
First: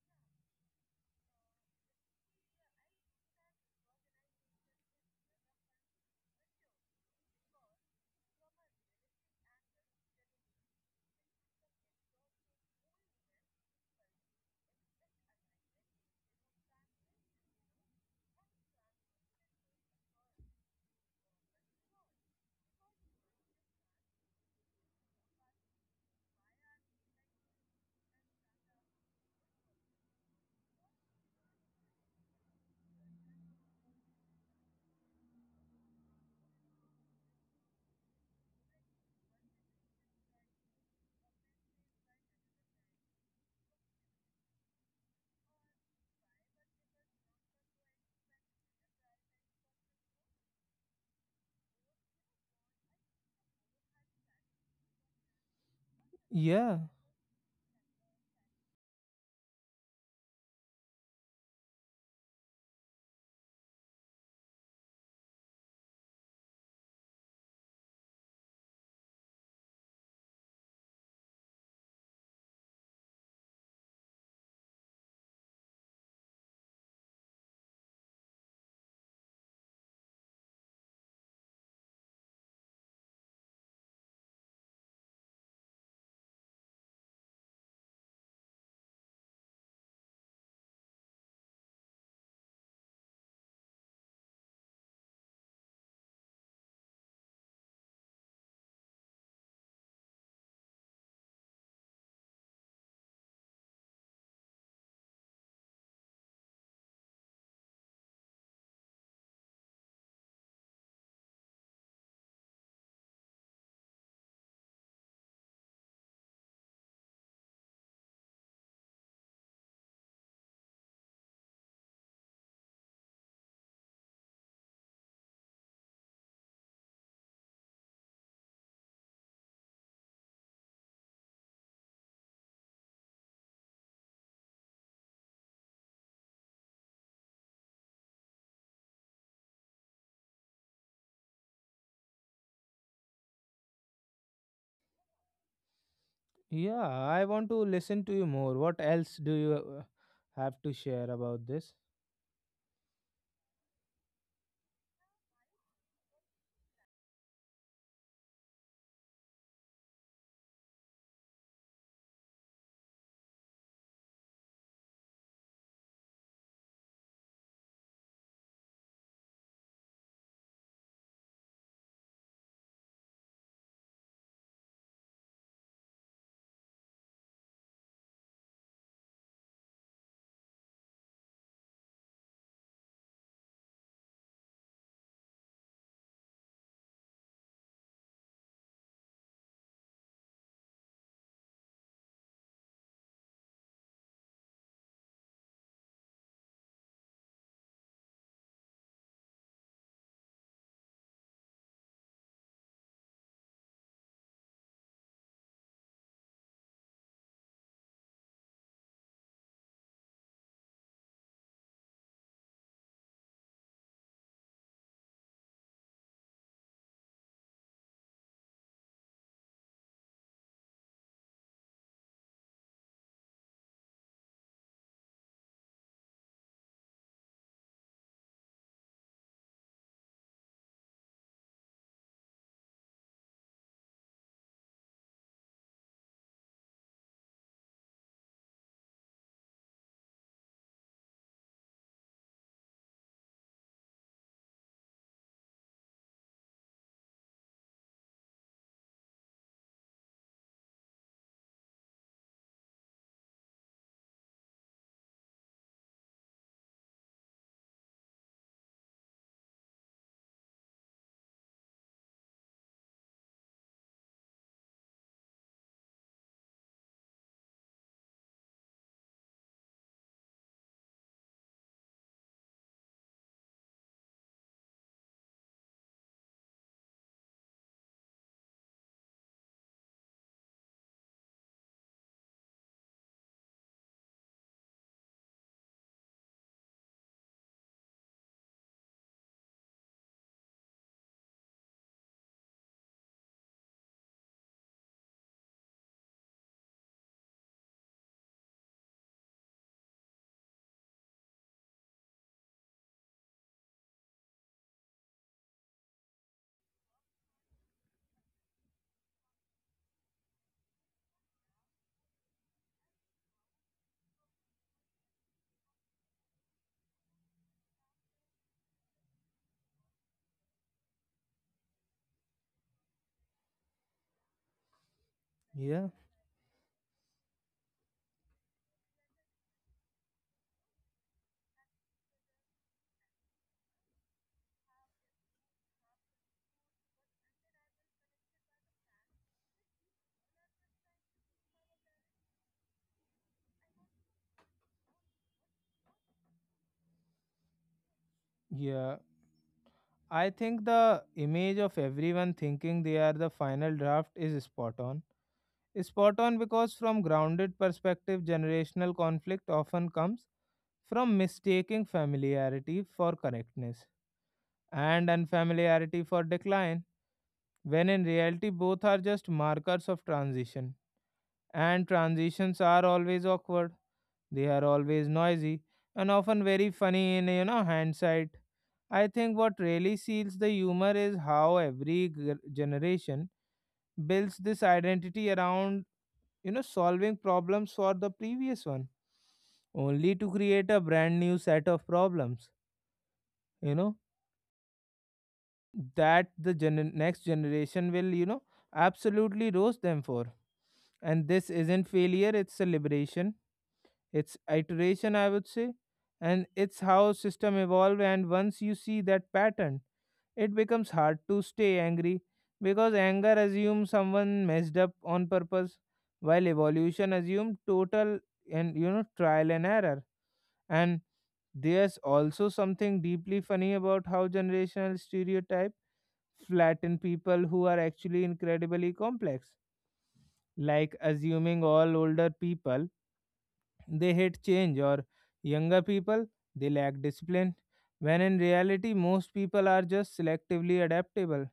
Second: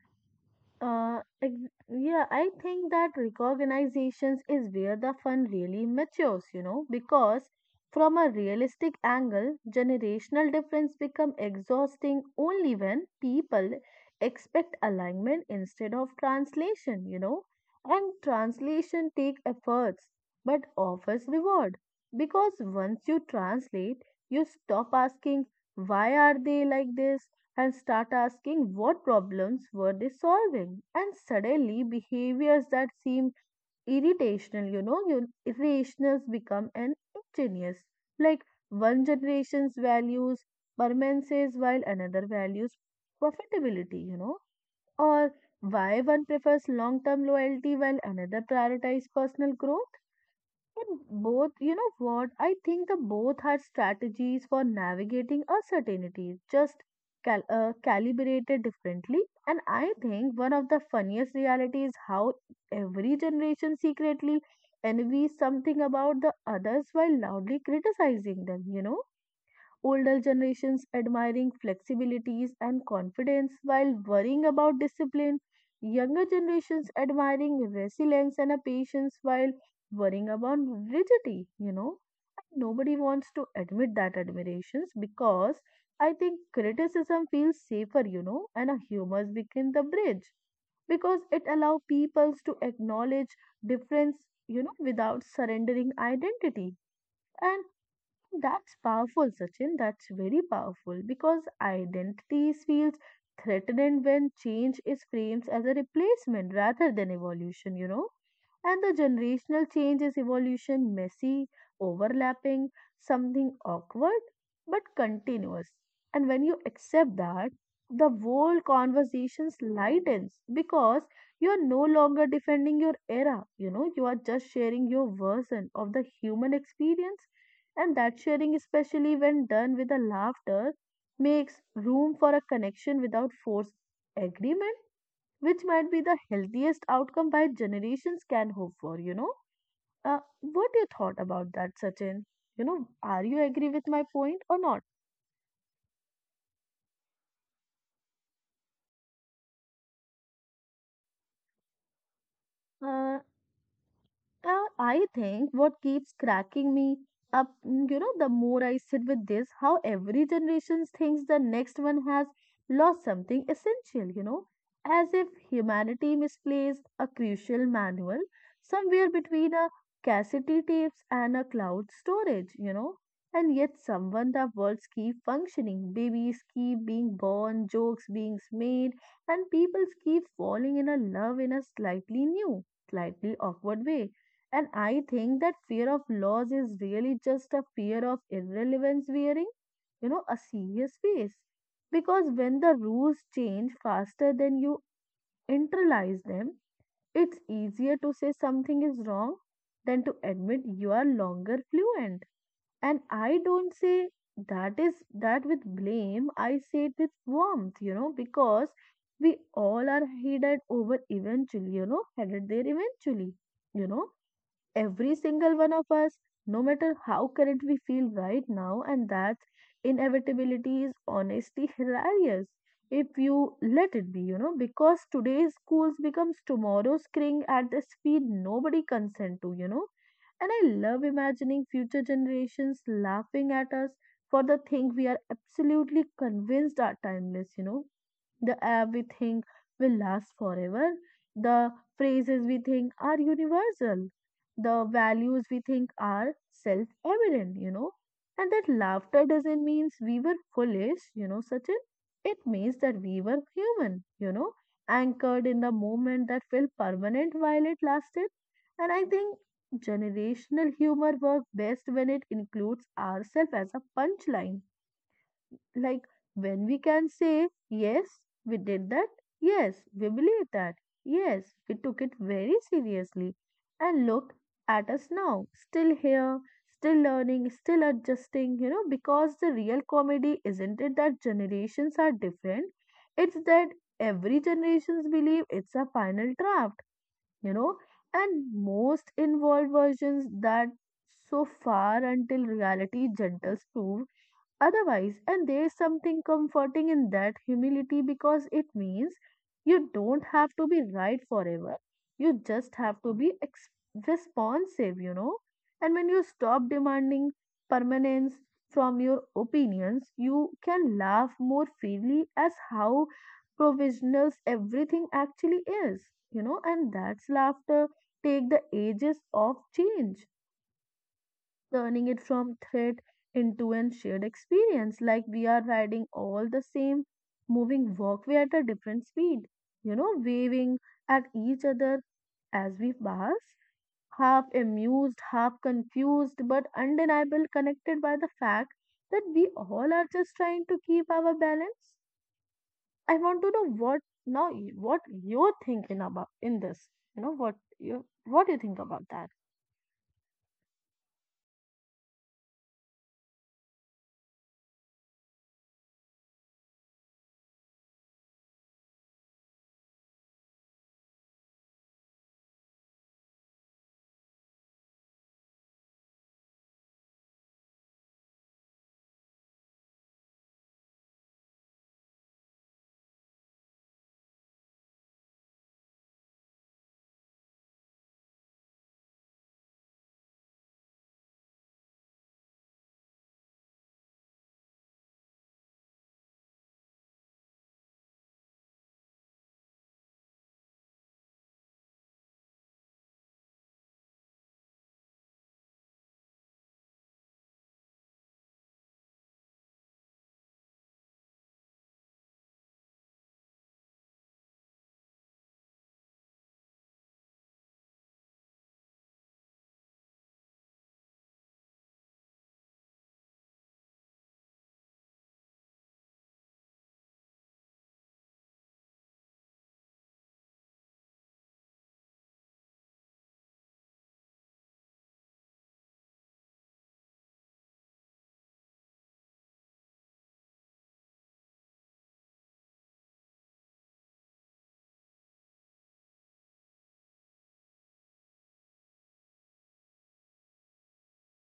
Speaker 2: Yeah, I think that recognizations is where the fun really matures, because from a realistic angle, generational difference become exhausting only when people expect alignment instead of translation, and translation take efforts but offers reward because once you translate, you stop asking why are they like this and start asking what problems were they solving and suddenly behaviors that seem irritational you irrationals become an ingenious like one generation's values permanences while another values profitability or why one prefers long term loyalty while another prioritizes personal growth and both, you know what? I think the both are strategies for navigating uncertainty, just
Speaker 1: Yeah,
Speaker 2: calibrated differently. And I think one of the funniest realities is how every generation secretly envies something about the others while loudly criticizing them, you know? Older generations admiring flexibilities and confidence while worrying about discipline, younger generations admiring resilience and a patience while worrying about rigidity, Nobody wants to admit that admirations because I think criticism feels safer, and a humor became the bridge because it allows peoples to acknowledge difference without surrendering identity and that's powerful, Sachin. That's very powerful because identity feels threatened when change is framed as a replacement rather than evolution, And the generational change is evolution, messy, overlapping, something awkward, but continuous. And when you accept that, the whole conversations lightens because you are no longer defending your era, you are just sharing your version of the human experience and that sharing, especially when done with a laughter, makes room for a connection without forced agreement, which might be the healthiest outcome by generations can hope for. What do you thought about that, Sachin? You know, are you agree with my point or not?
Speaker 1: yeah, I want to listen to you more. What else do you have to share about this?
Speaker 2: Uh, I think what keeps cracking me up, the more I sit with this, how every generation thinks the next one has lost something essential, as if humanity misplaced a crucial manual somewhere between a cassette tapes and a cloud storage, And yet, someone the worlds keep functioning, babies keep being born, jokes being made, and people keep falling in a love in a slightly new, slightly awkward way and I think that fear of loss is really just a fear of irrelevance wearing, a serious face. Because when the rules change faster than you internalize them, it's easier to say something is wrong than to admit you are longer fluent. And I don't say that is that with blame, I say it with warmth, because we all are headed over eventually, headed there eventually, you know Every single one of us, no matter how current we feel right now, and that inevitability is honestly hilarious if you let it be, because today's schools becomes tomorrow's screen at the speed nobody consent to, And I love imagining future generations laughing at us for the thing we are absolutely convinced are timeless, The air we think will last forever, the phrases we think are universal, the values we think are self evident, And that laughter doesn't mean we were foolish, Sachin. It means that we were human, anchored in the moment that felt permanent while it lasted. And I think generational humor works best when it includes ourselves as a punchline like when we can say, yes, we did that, yes, we believe that, yes, we took it very seriously, and look at us now, still here, still learning, still adjusting, because the real comedy isn't it that generations are different, it's that every generations believe it's a final draft, you know, and most involved versions that so far until reality gentles proves otherwise, and there is something comforting in that humility because it means you don't have to be right forever. You just have to be responsive, And when you stop demanding permanence from your opinions, you can laugh more freely as how provisional everything actually is, And that's laughter take the ages of change turning it from threat into a shared experience, like we are
Speaker 1: Yeah,
Speaker 2: riding all the same moving walkway at a different speed, waving at each other as we pass, half amused, half confused, but undeniable connected by the fact that we all are just trying to keep our balance. I want to know what now what you're thinking about in this. You know what you what do you think
Speaker 1: yeah.
Speaker 2: about that?
Speaker 1: I think the image of everyone thinking they are the final draft is spot on. Spot on, because from grounded perspective, generational conflict often comes from mistaking familiarity for correctness and unfamiliarity for decline, when in reality both are just markers of transition. And transitions are always awkward. They are always noisy and often very funny in, hindsight. I think what really seals the humor is how every generation builds this identity around, solving problems for the previous one, only to create a brand new set of problems, you know that the next generation will, absolutely roast them for. And this isn't failure, it's celebration. It's iteration, I would say, and it's how system evolve. And once you see that pattern, it becomes hard to stay angry, because anger assumes someone messed up on purpose, while evolution assumes total and, trial and error. And there's also something deeply funny about how generational stereotype flatten people who are actually incredibly complex, like assuming all older people, they hate change, or younger people, they lack discipline, when in reality, most people are just selectively adaptable,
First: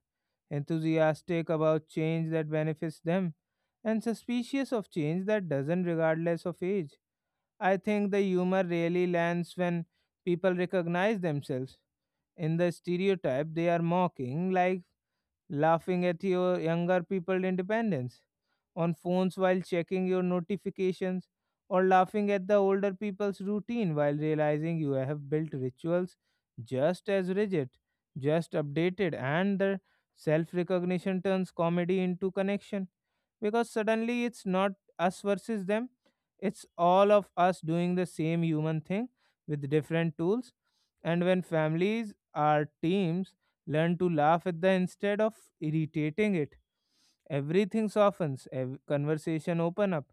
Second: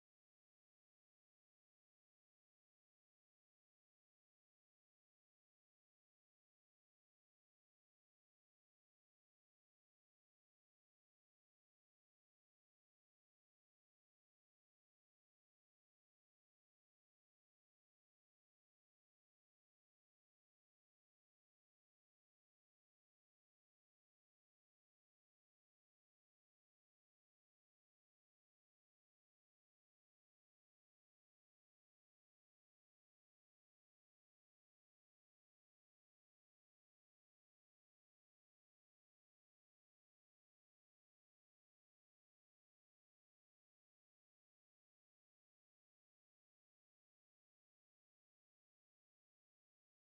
Speaker 1: enthusiastic about change that benefits them, and suspicious of change that doesn't, regardless of age. I think the humor really lands when people recognize themselves in the stereotype they are mocking, like laughing at your younger people independence on phones while checking your notifications, or laughing at the older people's routine while realizing you have built rituals just as rigid, just updated. And the self recognition turns comedy into connection, because suddenly it's not us versus them, it's all of us doing the same human thing with different tools. And when families or teams learn to laugh at the instead of irritating it, everything softens, conversation open up,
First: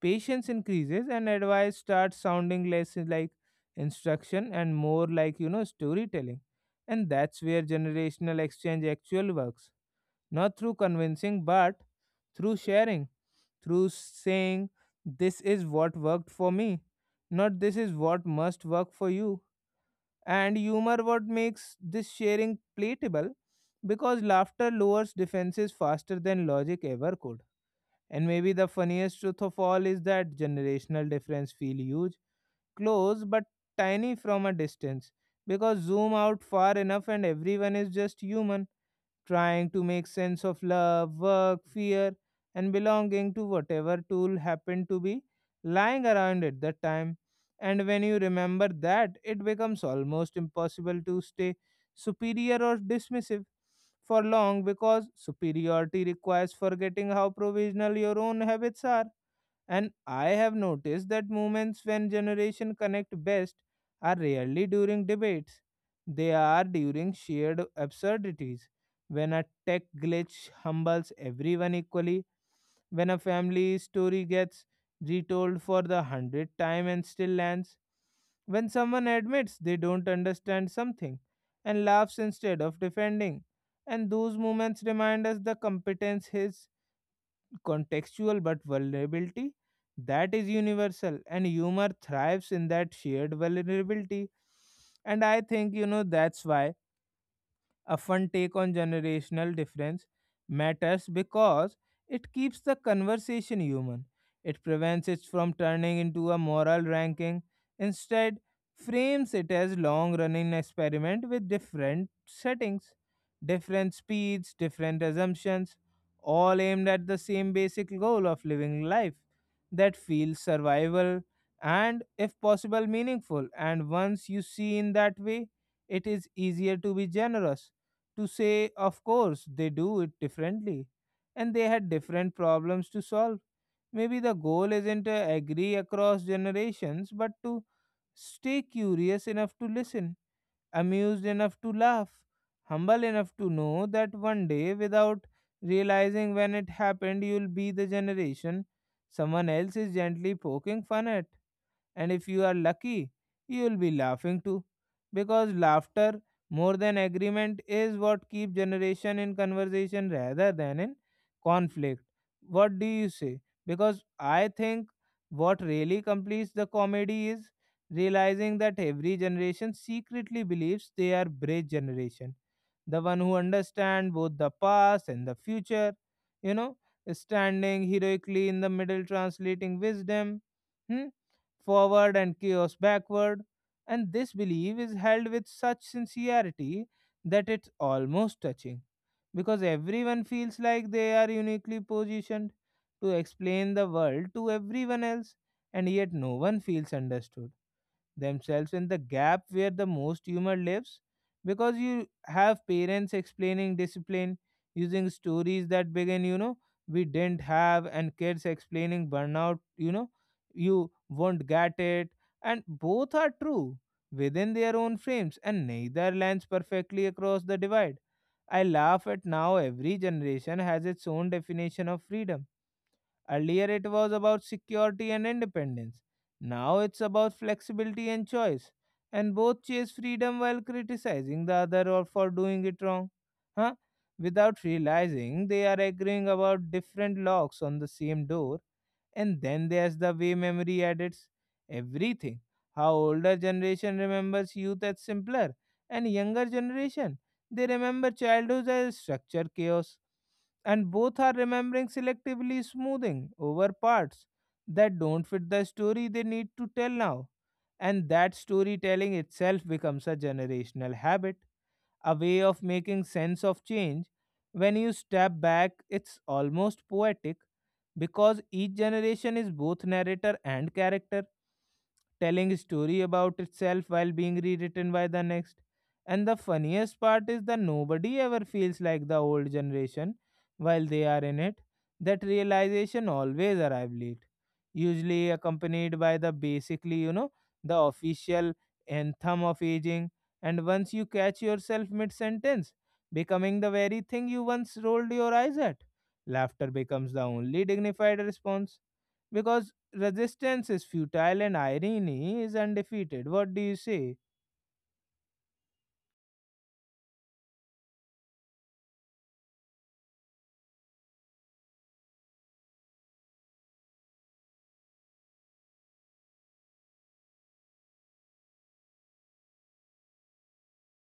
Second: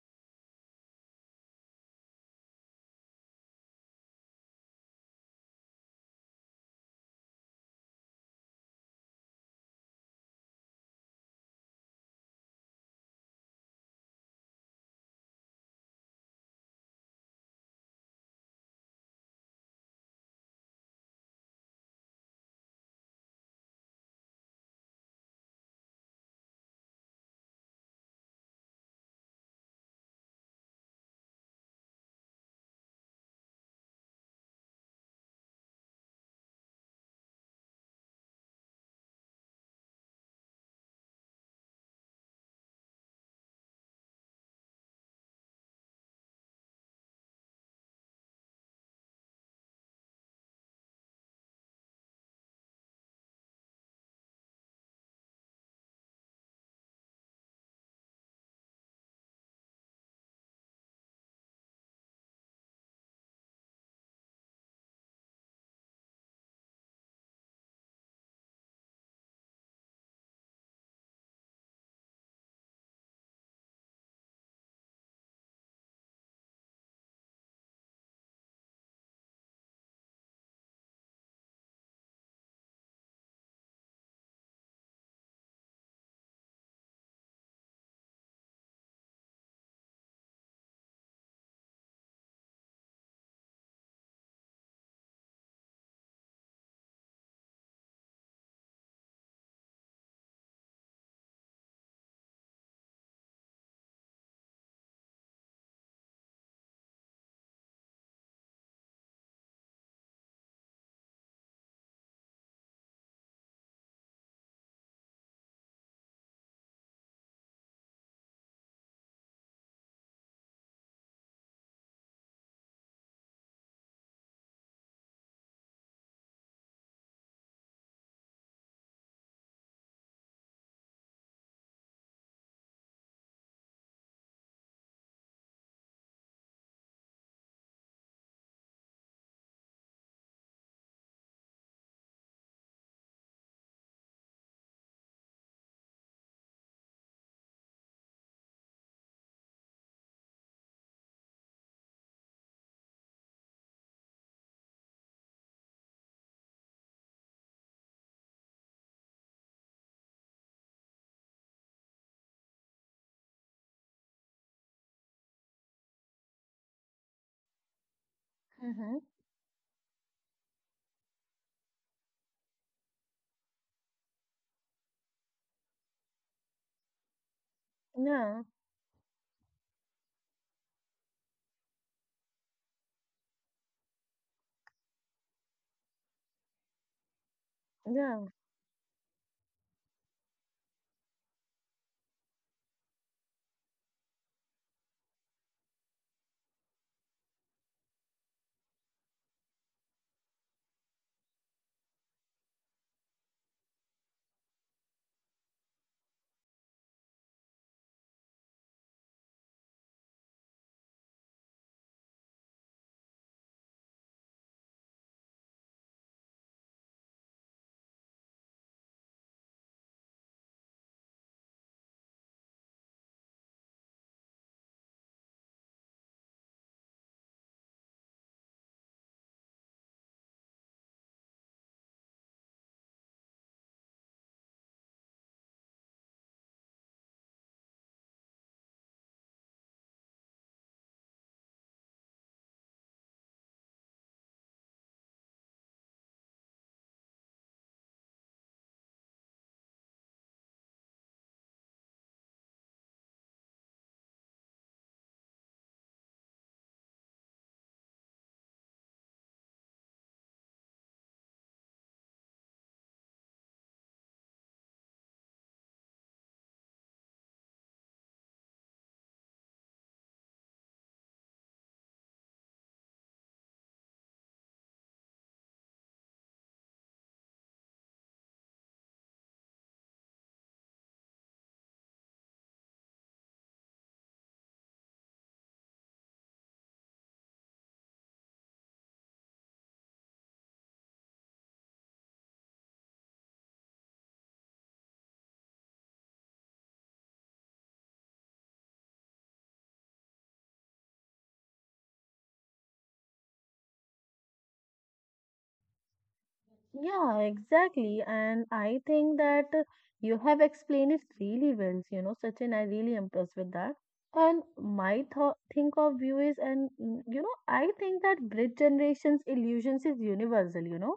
Speaker 1: patience increases, and advice starts sounding less like instruction and more like, storytelling. And that's where generational exchange actual works, not through convincing, but through sharing, through saying, this is what worked for me, not this is what must work for you. And humor what makes this sharing palatable, because laughter lowers defenses faster than logic ever could. And maybe the funniest truth of all is that generational difference feel huge, close, but tiny from a distance, because zoom out far enough and everyone is just human trying to make sense of love, work, fear, and belonging to whatever tool happened to be lying around at that time. And when you remember that, it becomes almost impossible to stay superior or dismissive for long, because superiority requires forgetting how provisional your own habits are. And I have noticed that moments when generation connect best are rarely during debates. They are during shared absurdities. When a tech glitch humbles everyone equally, when a family story gets retold for the 100th time and still lands, when someone admits they don't understand something and laughs instead of defending. And those moments remind us the competence is contextual, but vulnerability, that is universal, and humor thrives in that shared vulnerability. And I think, that's why a fun take on generational difference matters, because it keeps the conversation human. It prevents it from turning into a moral ranking. Instead, frames it as long-running experiment with different settings, different speeds, different assumptions, all aimed at the same basic goal of living life that feels survival and, if possible, meaningful. And once you see in that way, it is easier to be generous, to say, of course, they do it differently and they had different problems to solve. Maybe the goal isn't to agree across generations, but to stay curious enough to listen, amused enough to laugh, humble enough to know that one day, without realizing when it happened, you'll be the generation someone else is gently poking fun at. And if you are lucky, you will be laughing too. Because laughter, more than agreement, is what keeps generation in conversation rather than in conflict. What do you say? Because I think what really completes the comedy is realizing that
Speaker 2: Mm-hmm.
Speaker 1: every generation secretly believes they are bridge generation, the one who understands both the past and the future, you know, standing
Speaker 2: Yeah,
Speaker 1: heroically in the middle, translating wisdom, hmm, forward and chaos backward. And this belief is held with such sincerity that it's
Speaker 2: yeah.
Speaker 1: almost touching, because everyone feels like they are uniquely positioned to explain the world to everyone else, and yet no one feels understood themselves in the gap where the most humor lives, because you have parents explaining discipline using stories that begin, we didn't have, and kids explaining burnout, you won't get it. And both are true within their own frames, and neither lands perfectly across the divide. I laugh at now every generation has its own definition of freedom. Earlier, it was about security and independence. Now, it's about flexibility and choice. And both chase freedom while criticizing the other or for doing it wrong. Huh? Without realizing, they are agreeing about different locks on the same door. And then there's the way memory edits everything. How older generation remembers youth as simpler, and younger generation, they remember childhood as structure chaos, and both are remembering selectively, smoothing over parts that don't fit the story they need to tell now. And that storytelling itself becomes a generational habit, a way of making sense of change. When you step back, it's almost poetic, because each generation is both narrator and character, telling a story about itself while being rewritten by the next. And the funniest part is that nobody ever feels like the old generation while they are in it. That realization always arrives late, usually accompanied by the basically, the official anthem of aging. And once you catch yourself mid sentence, becoming the very thing you once rolled your eyes at, laughter becomes the only dignified response because resistance is futile and irony is undefeated. What do you say?
Speaker 2: Yeah, exactly. And I think that you have explained it really well, Sachin, I really impressed with that. And my thought think of you is and I think that bridge generations illusions is universal,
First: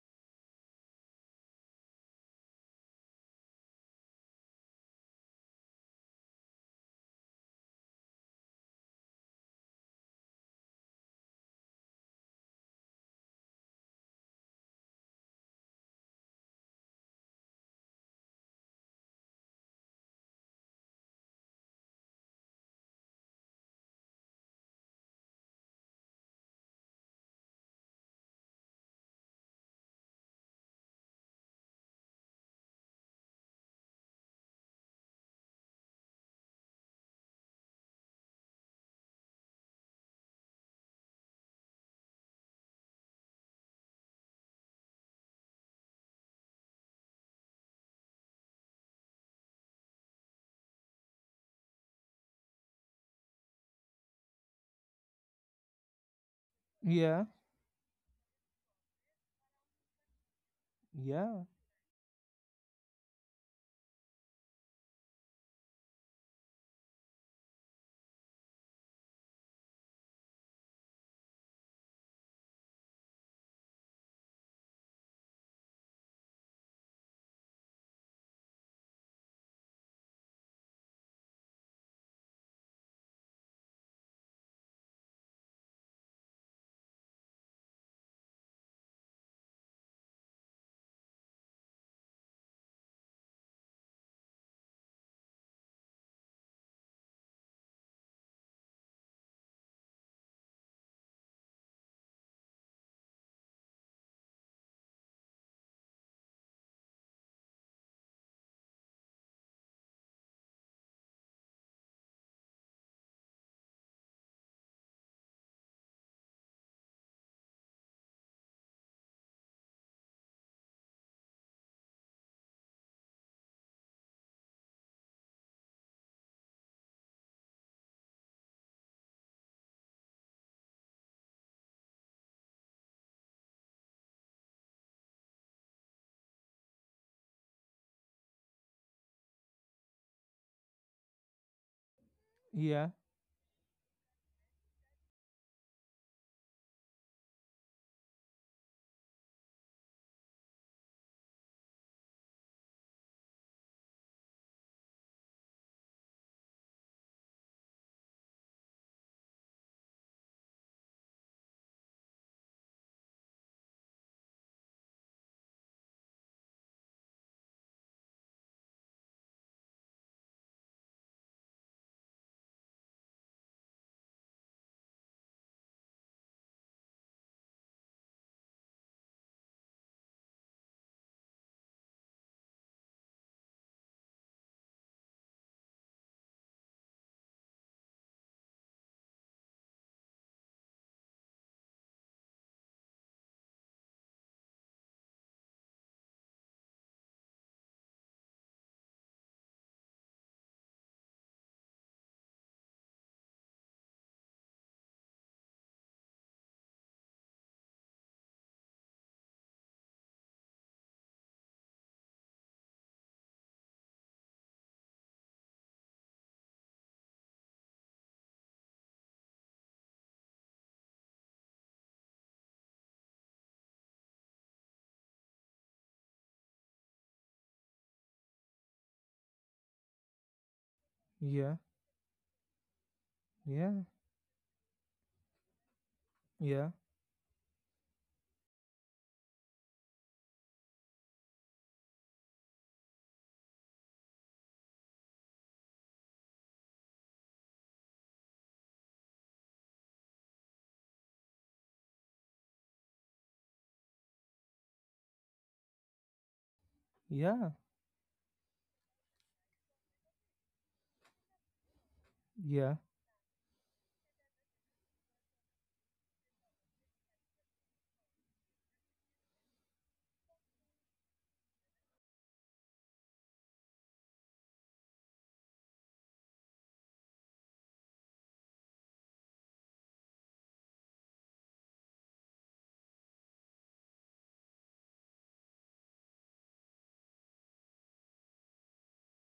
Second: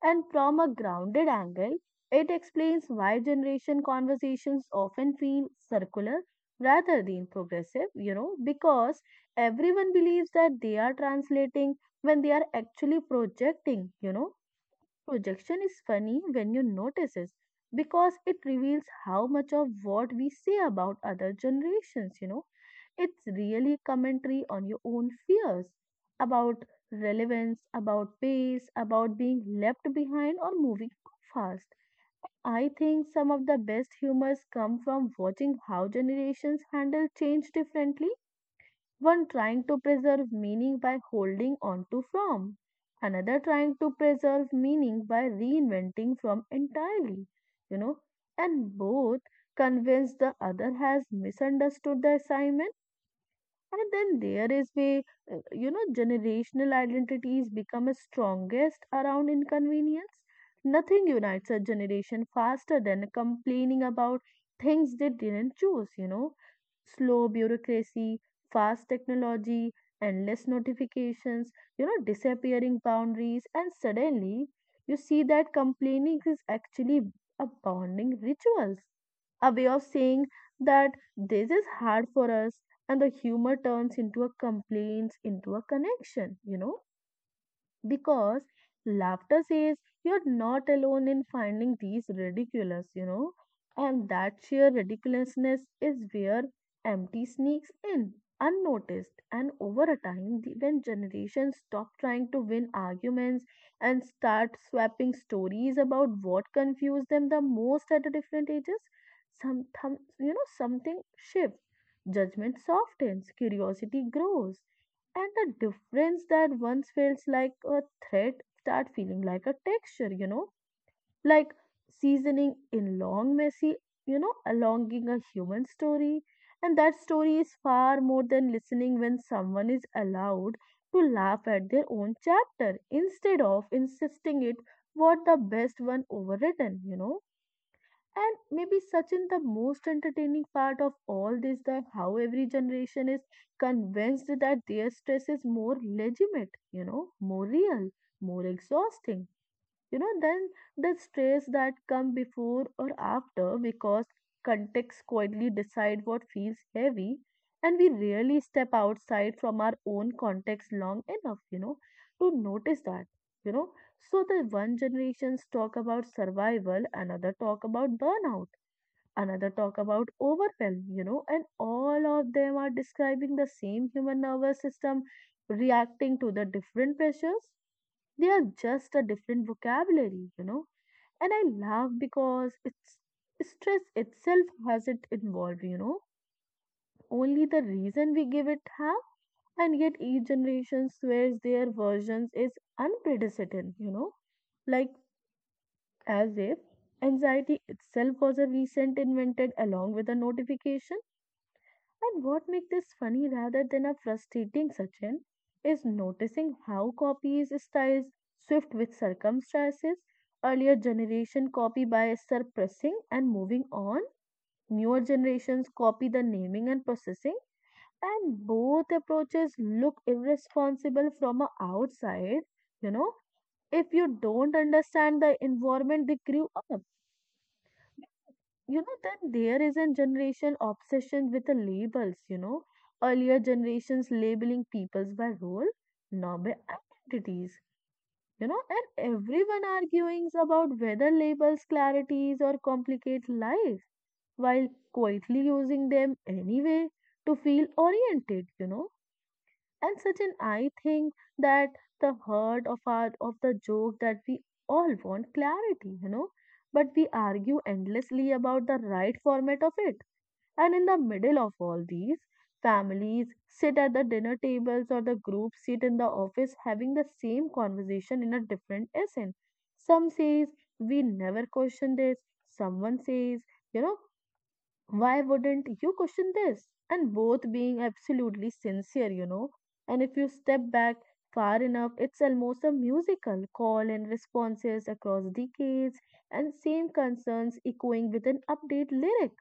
Speaker 2: And from a grounded angle, it explains why generation conversations often feel circular rather than progressive, because everyone believes that they are translating when they are actually projecting, Projection is funny when you notice it because it reveals how much of what we say about other generations, It's really commentary on your own fears about relevance, about pace, about being left behind or moving too fast. I think some of the best humors come from watching how generations handle change differently one trying to preserve meaning by holding on to form, another trying to preserve meaning by reinventing form entirely, you know, and both convince the other has misunderstood the assignment and then there is where, generational
Speaker 1: Yeah,
Speaker 2: identities become a strongest around inconvenience. Nothing
Speaker 1: yeah,
Speaker 2: unites a generation faster than complaining about things they didn't choose, Slow bureaucracy, fast technology, endless notifications, disappearing boundaries, and suddenly you see that complaining is actually a bonding rituals, a way of saying that this is hard for us and the humor turns into a complaints into a connection because laughter says you're not alone in finding these ridiculous, and that sheer ridiculousness is where empty sneaks in, unnoticed, and over a time, the, when generations stop trying to win arguments and start swapping stories about what confused them the most at the different ages, something shifts. Judgment softens, curiosity grows and the difference that once felt like a threat start feeling like a texture like seasoning in long messy alonging a human story and that story is far more than listening when someone is allowed to laugh at their own chapter instead of insisting it what the best one overwritten and maybe Sachin, the most entertaining part of all this, that how every
Speaker 1: yeah,
Speaker 2: generation is convinced that their stress is more legitimate, more real, more exhausting then the stress that come before or after because context quietly decide what feels heavy and we rarely step outside from our own context long enough to notice that you know so the one generations talk about survival another talk about burnout another talk about overwhelm and all of them are describing the same human nervous system reacting to the different pressures they are just a different vocabulary, And I laugh because it's stress itself has it involved, Only the reason we give it half, and yet each generation swears their versions is unprecedented, Like as if anxiety itself was a recent invented along with a notification. And what makes this funny rather than a frustrating Sachin is noticing how copies styles shift with circumstances. Earlier generation copy by suppressing and moving on. Newer generations copy the naming and processing. And both approaches look irresponsible from a outside. You know, if you don't understand the environment they grew up, then there is a generation obsession with the
Speaker 1: yeah,
Speaker 2: labels, earlier
Speaker 1: yeah,
Speaker 2: generations labeling peoples by role, now by
Speaker 1: yeah,
Speaker 2: identities, and everyone arguing about whether labels clarities or complicate life while quietly using them anyway to feel oriented. And such an I think that the heart of our of the joke that we all want clarity, but we
Speaker 1: yeah,
Speaker 2: argue endlessly about the right format of it. And in the middle of all these,
Speaker 1: yeah,
Speaker 2: families sit at the dinner tables or the group sit in the office having the same conversation in a different accent. Some says we never question this. Someone says, you know, why wouldn't you question this? And both being absolutely sincere, And if you step back far enough, it's almost a musical call and responses across decades and same concerns echoing with an update lyric.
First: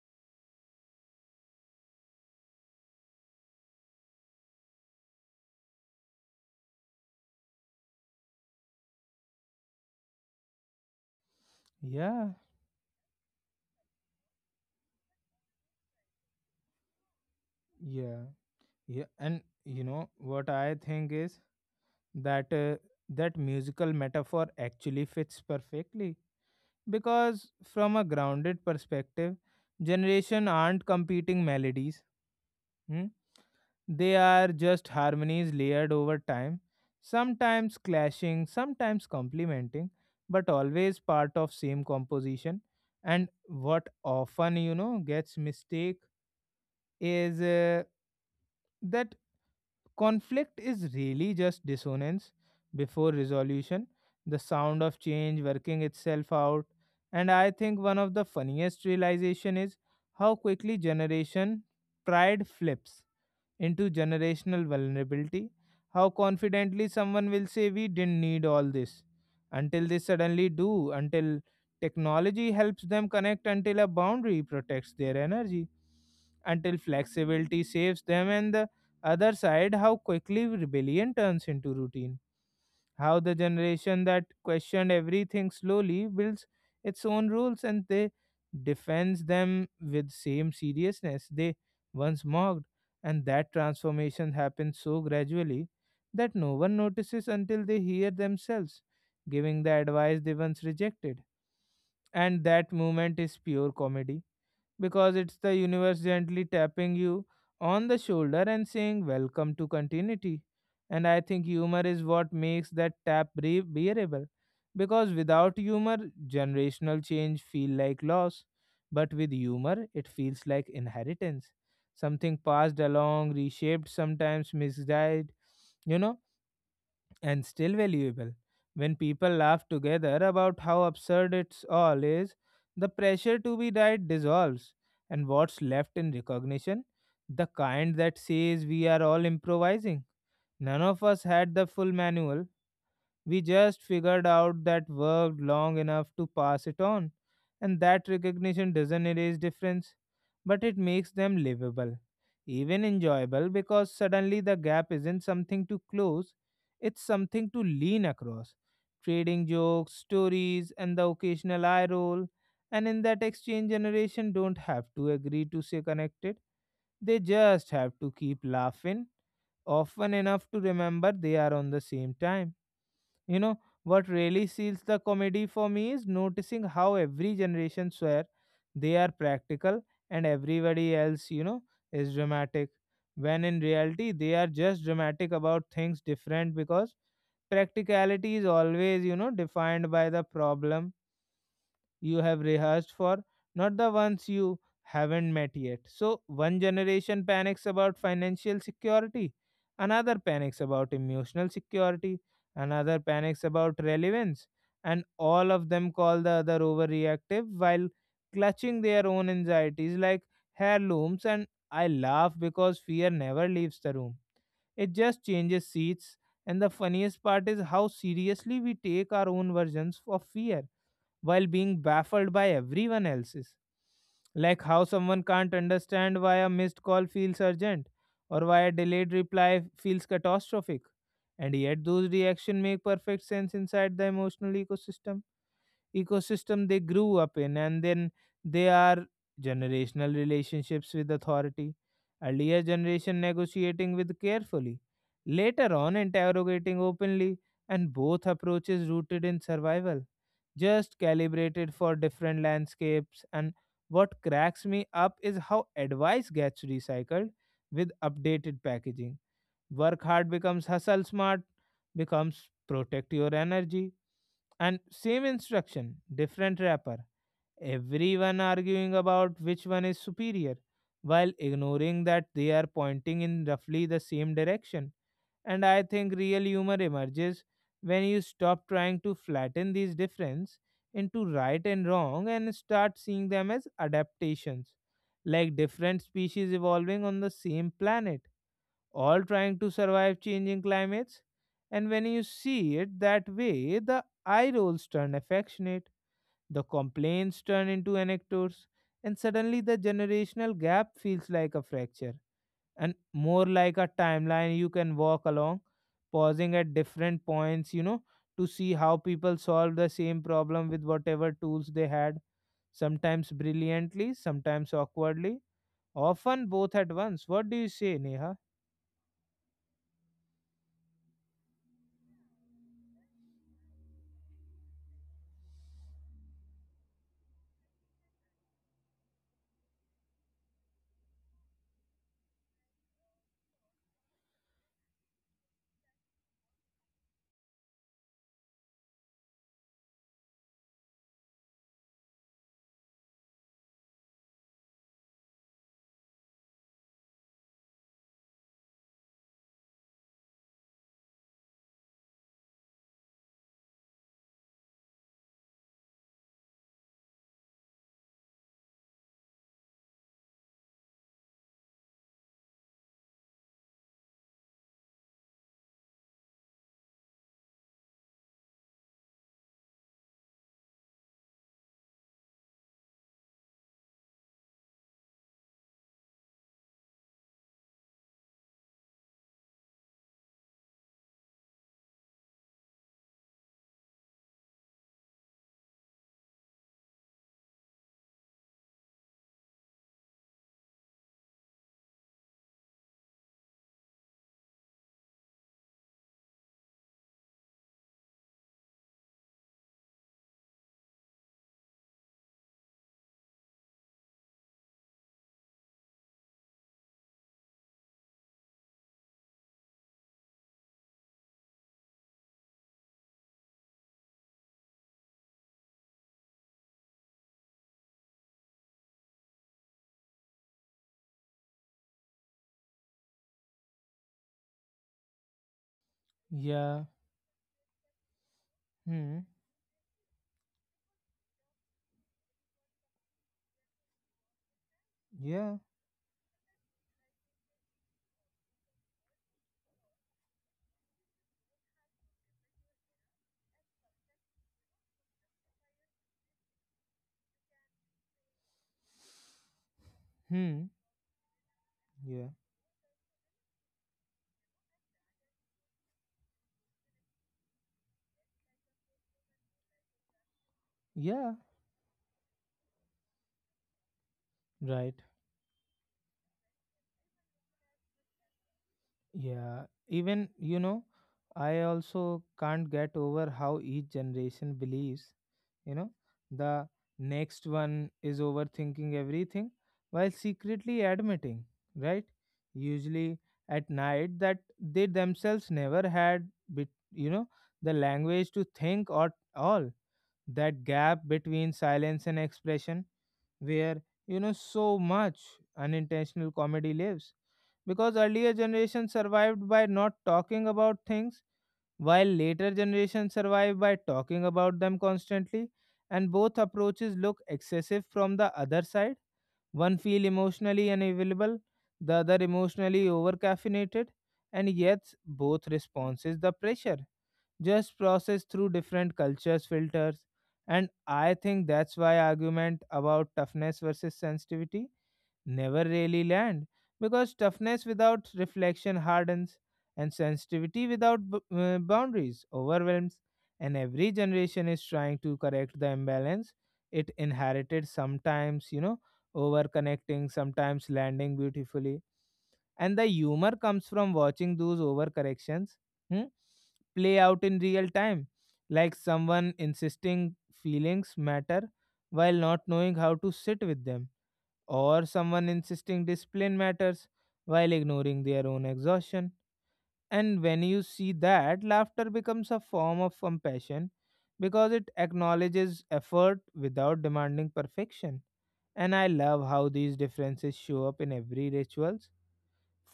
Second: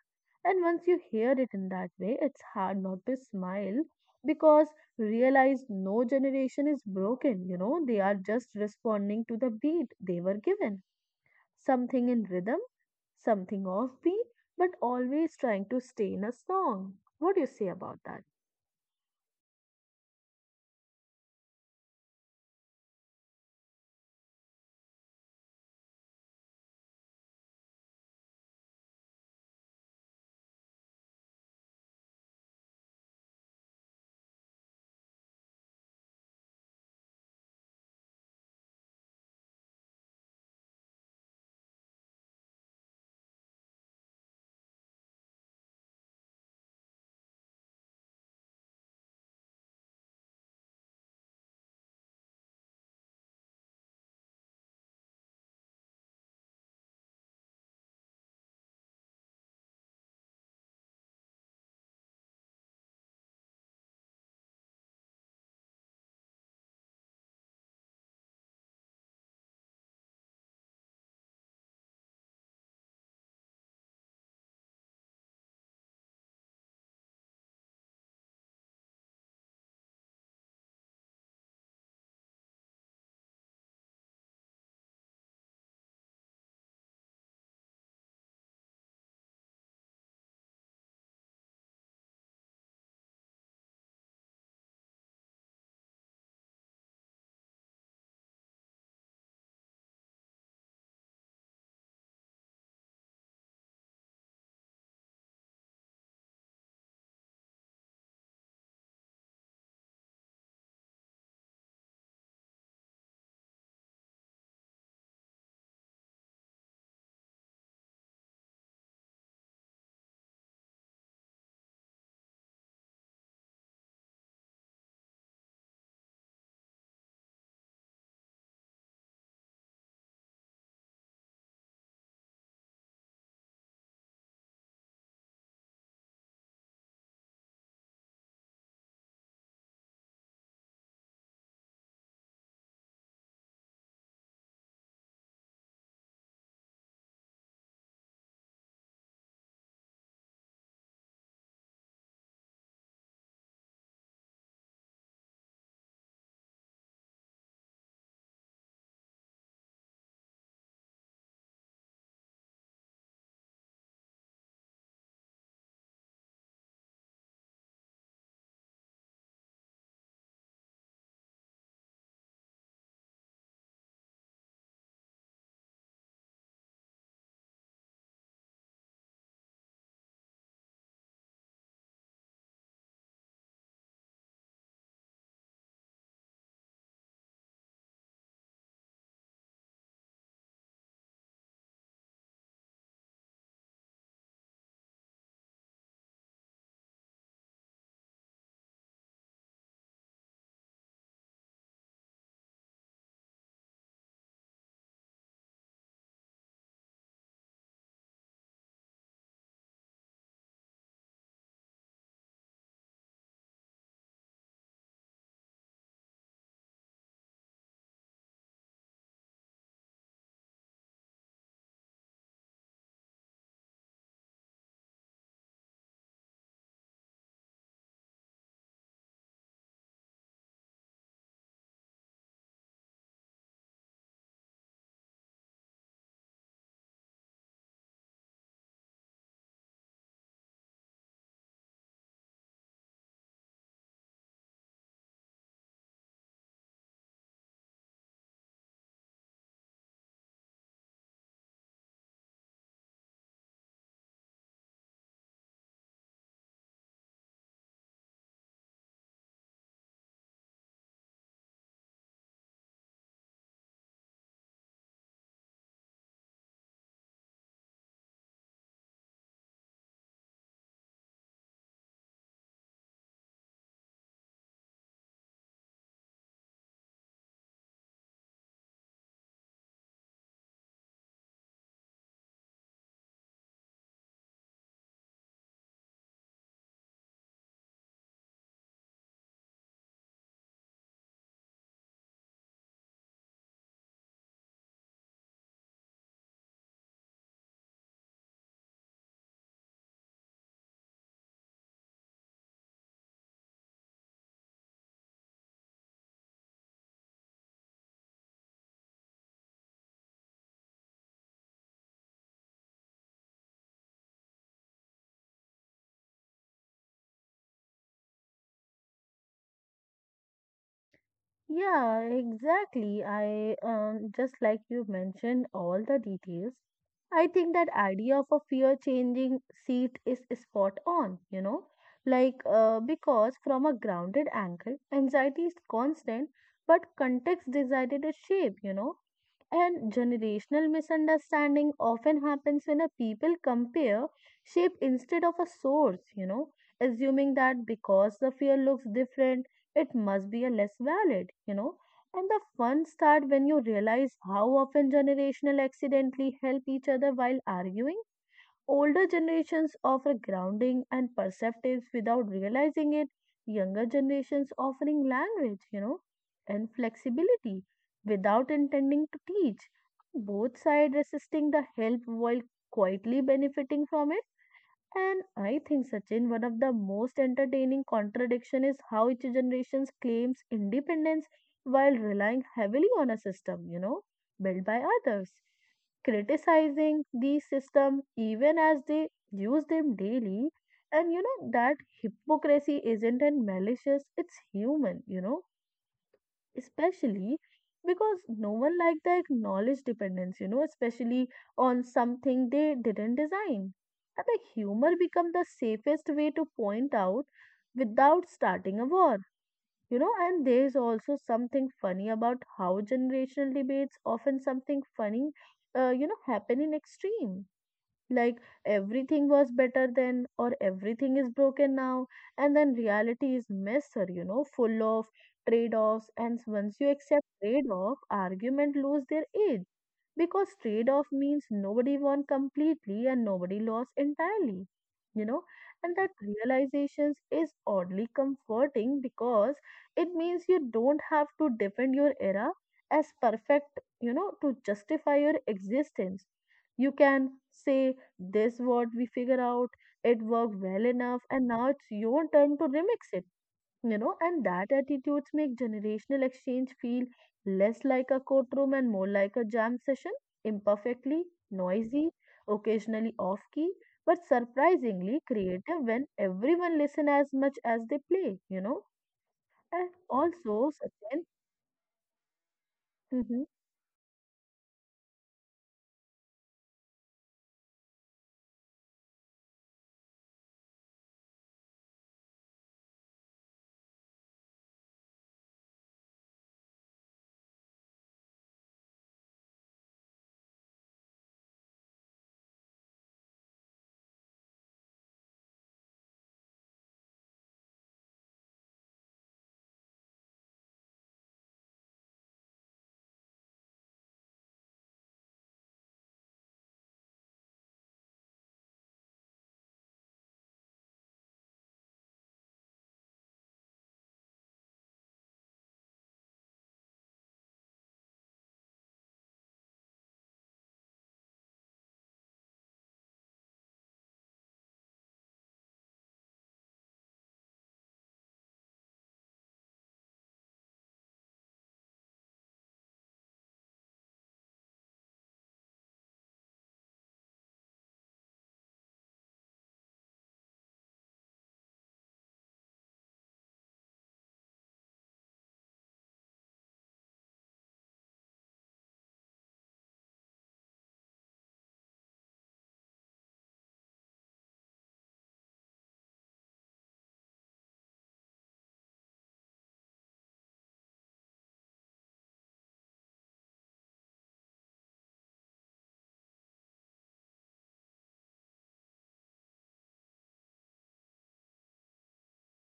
Speaker 2: And once you hear it in that way, it's hard not to smile because realize no generation is broken, they are just responding to the beat they were given, something in
Speaker 1: yeah,
Speaker 2: rhythm, something offbeat, but always trying to stay in a song. What do you say about that?
Speaker 1: yeah, yeah. And you know what I think is that uh, that musical metaphor actually fits perfectly because from a grounded perspective, generation aren't competing melodies. Hmm. They are just harmonies layered over time, sometimes clashing, sometimes complementing, but always part of same composition. And what often, you know, gets mistake is that conflict is really just dissonance before resolution, the sound of change working itself out. And I think one of the funniest realization is how quickly generation pride flips into generational vulnerability. How confidently someone will say, "We didn't need all this," until they suddenly do, until technology helps them connect, until a boundary protects their energy, until flexibility saves them, and the other side, how quickly rebellion turns into routine, how the generation that questioned everything slowly builds its own rules and they defends them with same seriousness they once mocked. And that transformation happens so gradually that no one notices until they hear themselves giving the advice they once rejected, and that moment is pure comedy because it's the universe gently tapping you on the shoulder and saying, "Welcome to continuity." And I think humor is what makes that tap bearable because without humor, generational change feel like loss, but with humor, it feels like inheritance. Something passed along, reshaped, sometimes misguided, you know, and still valuable. When people laugh together about how absurd it's all is, the pressure to be right dissolves, and what's left in recognition? The kind that says we are all improvising. None of us had the full manual, we just figured out that worked long enough to pass it on, and that recognition doesn't erase difference, but it makes them livable, even enjoyable, because suddenly the gap isn't something to close, it's something to lean across. Trading jokes, stories, and the occasional eye roll, and in that exchange, generation don't have to agree to stay connected. They just have to keep laughing, often enough to remember they are on the same time. You know, what really seals the comedy for me is noticing how every generation swear they are practical and everybody else, you know, is dramatic. When in reality, they are just dramatic about things different because practicality is always, you know, defined by the problem you have rehearsed for, not the ones you haven't met yet. So, one generation panics about financial security, another panics about emotional security, another panics about relevance, and all of them call the other overreactive while clutching their own anxieties like heirlooms. And I laugh because fear never leaves the room, it just changes seats. And the funniest part is how seriously we take our own versions of fear while being baffled by everyone else's. Like how someone can't understand why a missed call feels urgent or why a delayed reply feels catastrophic. And yet, those reactions make perfect sense inside the emotional ecosystem they grew up in. And then they are generational relationships with authority, earlier generation negotiating with carefully, later on interrogating openly, and both approaches rooted in survival, just calibrated for different landscapes. And what cracks me up is how advice gets recycled with updated packaging. Work hard becomes hustle smart, becomes protect your energy. And same instruction, different wrapper. Everyone arguing about which one is superior, while ignoring that they are pointing in roughly the same direction. And I think real humor emerges when you stop trying to flatten these differences into right and wrong and start seeing them as adaptations, like different species evolving on the same planet all trying to survive changing climates. And when you see it that way, the eye rolls turn affectionate, the complaints turn into anecdotes, and suddenly the generational gap feels like a fracture and more like a timeline you can walk along, pausing at different points, you know, to see how people solve the same problem with whatever tools they had, sometimes brilliantly, sometimes awkwardly, often both at once. What do you say, Neha?
Speaker 2: Yeah, exactly. I just like you mentioned all the details. I think that idea of a fear changing seat is spot on, like because from a grounded angle, anxiety is constant, but context decided its shape, And generational misunderstanding often happens when a people compare shape instead of a source, assuming that because the fear looks different it must be a less valid, And the fun start when you realize how often generational accidentally help each other while arguing. Older generations offer grounding and perceptives without realizing it. Younger generations offering language, and flexibility without intending to teach. Both sides resisting the help while quietly benefiting from it. And I think, Sachin, one of the most entertaining contradiction is how each generation claims independence while relying heavily on a system, built by others, criticizing the system even as they use them daily. And that hypocrisy isn't in malicious, it's human, especially because no one liked the acknowledged dependence, especially on something they didn't design. And the humor become the safest way to point out without starting a war, And there's also something funny about how generational debates often something funny, happen in extreme, like everything was better then or everything is broken now. And then reality is messy, full of trade-offs. And
Speaker 1: Yeah.
Speaker 2: once you accept trade-off, argument lose their edge, because trade off means nobody won completely and nobody lost entirely, you know
Speaker 1: Yeah.
Speaker 2: and that realizations is oddly comforting because it means you don't have to defend your era as perfect, to justify your existence. You can say this what we figure out, it worked
Speaker 1: Hmm.
Speaker 2: well enough and now it's
Speaker 1: Yeah.
Speaker 2: your turn to remix it, and that attitudes make generational exchange feel less like a courtroom and more like a jam session,
Speaker 1: Yeah.
Speaker 2: imperfectly noisy, occasionally off key, but
Speaker 1: Right.
Speaker 2: surprisingly creative when everyone listen as much as they play,
Speaker 1: Yeah.
Speaker 2: and
Speaker 1: Even, you know,
Speaker 2: also, Sachin,
Speaker 1: I also can't get over
Speaker 2: mm-hmm.
Speaker 1: how each generation believes, you know, the next one is overthinking everything while secretly admitting, right? Usually at night that they themselves never had, bit, you know, the language to think or all. That gap between silence and expression where you know so much unintentional comedy lives because earlier generations survived by not talking about things while later generations survive by talking about them constantly, and both approaches look excessive from the other side, one feel emotionally unavailable, the other emotionally over caffeinated, and yet both responses the pressure just processed through different cultures filters. And I think that's why argument about toughness versus sensitivity never really land, because toughness without reflection hardens and sensitivity without boundaries overwhelms, and every generation is trying to correct the imbalance it inherited, sometimes, you know, over connecting, sometimes landing beautifully. And the humor comes from watching those overcorrections, hmm, play out in real time, like someone insisting feelings matter while not knowing how to sit with them, or someone insisting discipline matters while ignoring their own exhaustion. And when you see that, laughter becomes a form of compassion because it acknowledges effort without demanding perfection. And I love how these differences show up in every rituals.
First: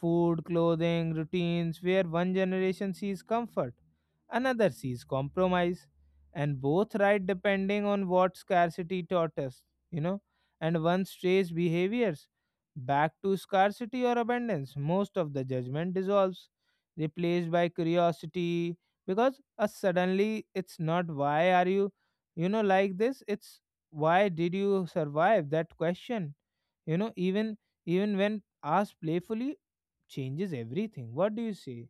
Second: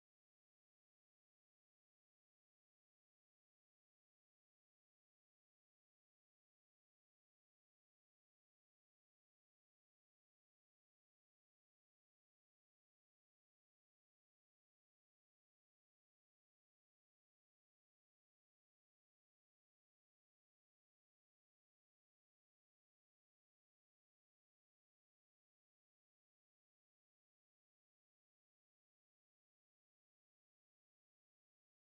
Speaker 1: Food, clothing, routines, where one generation sees comfort, another sees compromise, and both right depending on what scarcity taught us, you know, and one strays behaviors back to scarcity or abundance. Most of the judgment dissolves, replaced by curiosity, because suddenly it's not why are you, you know, like this, it's why did you survive that question, you know, even even when asked playfully changes everything. What do you say?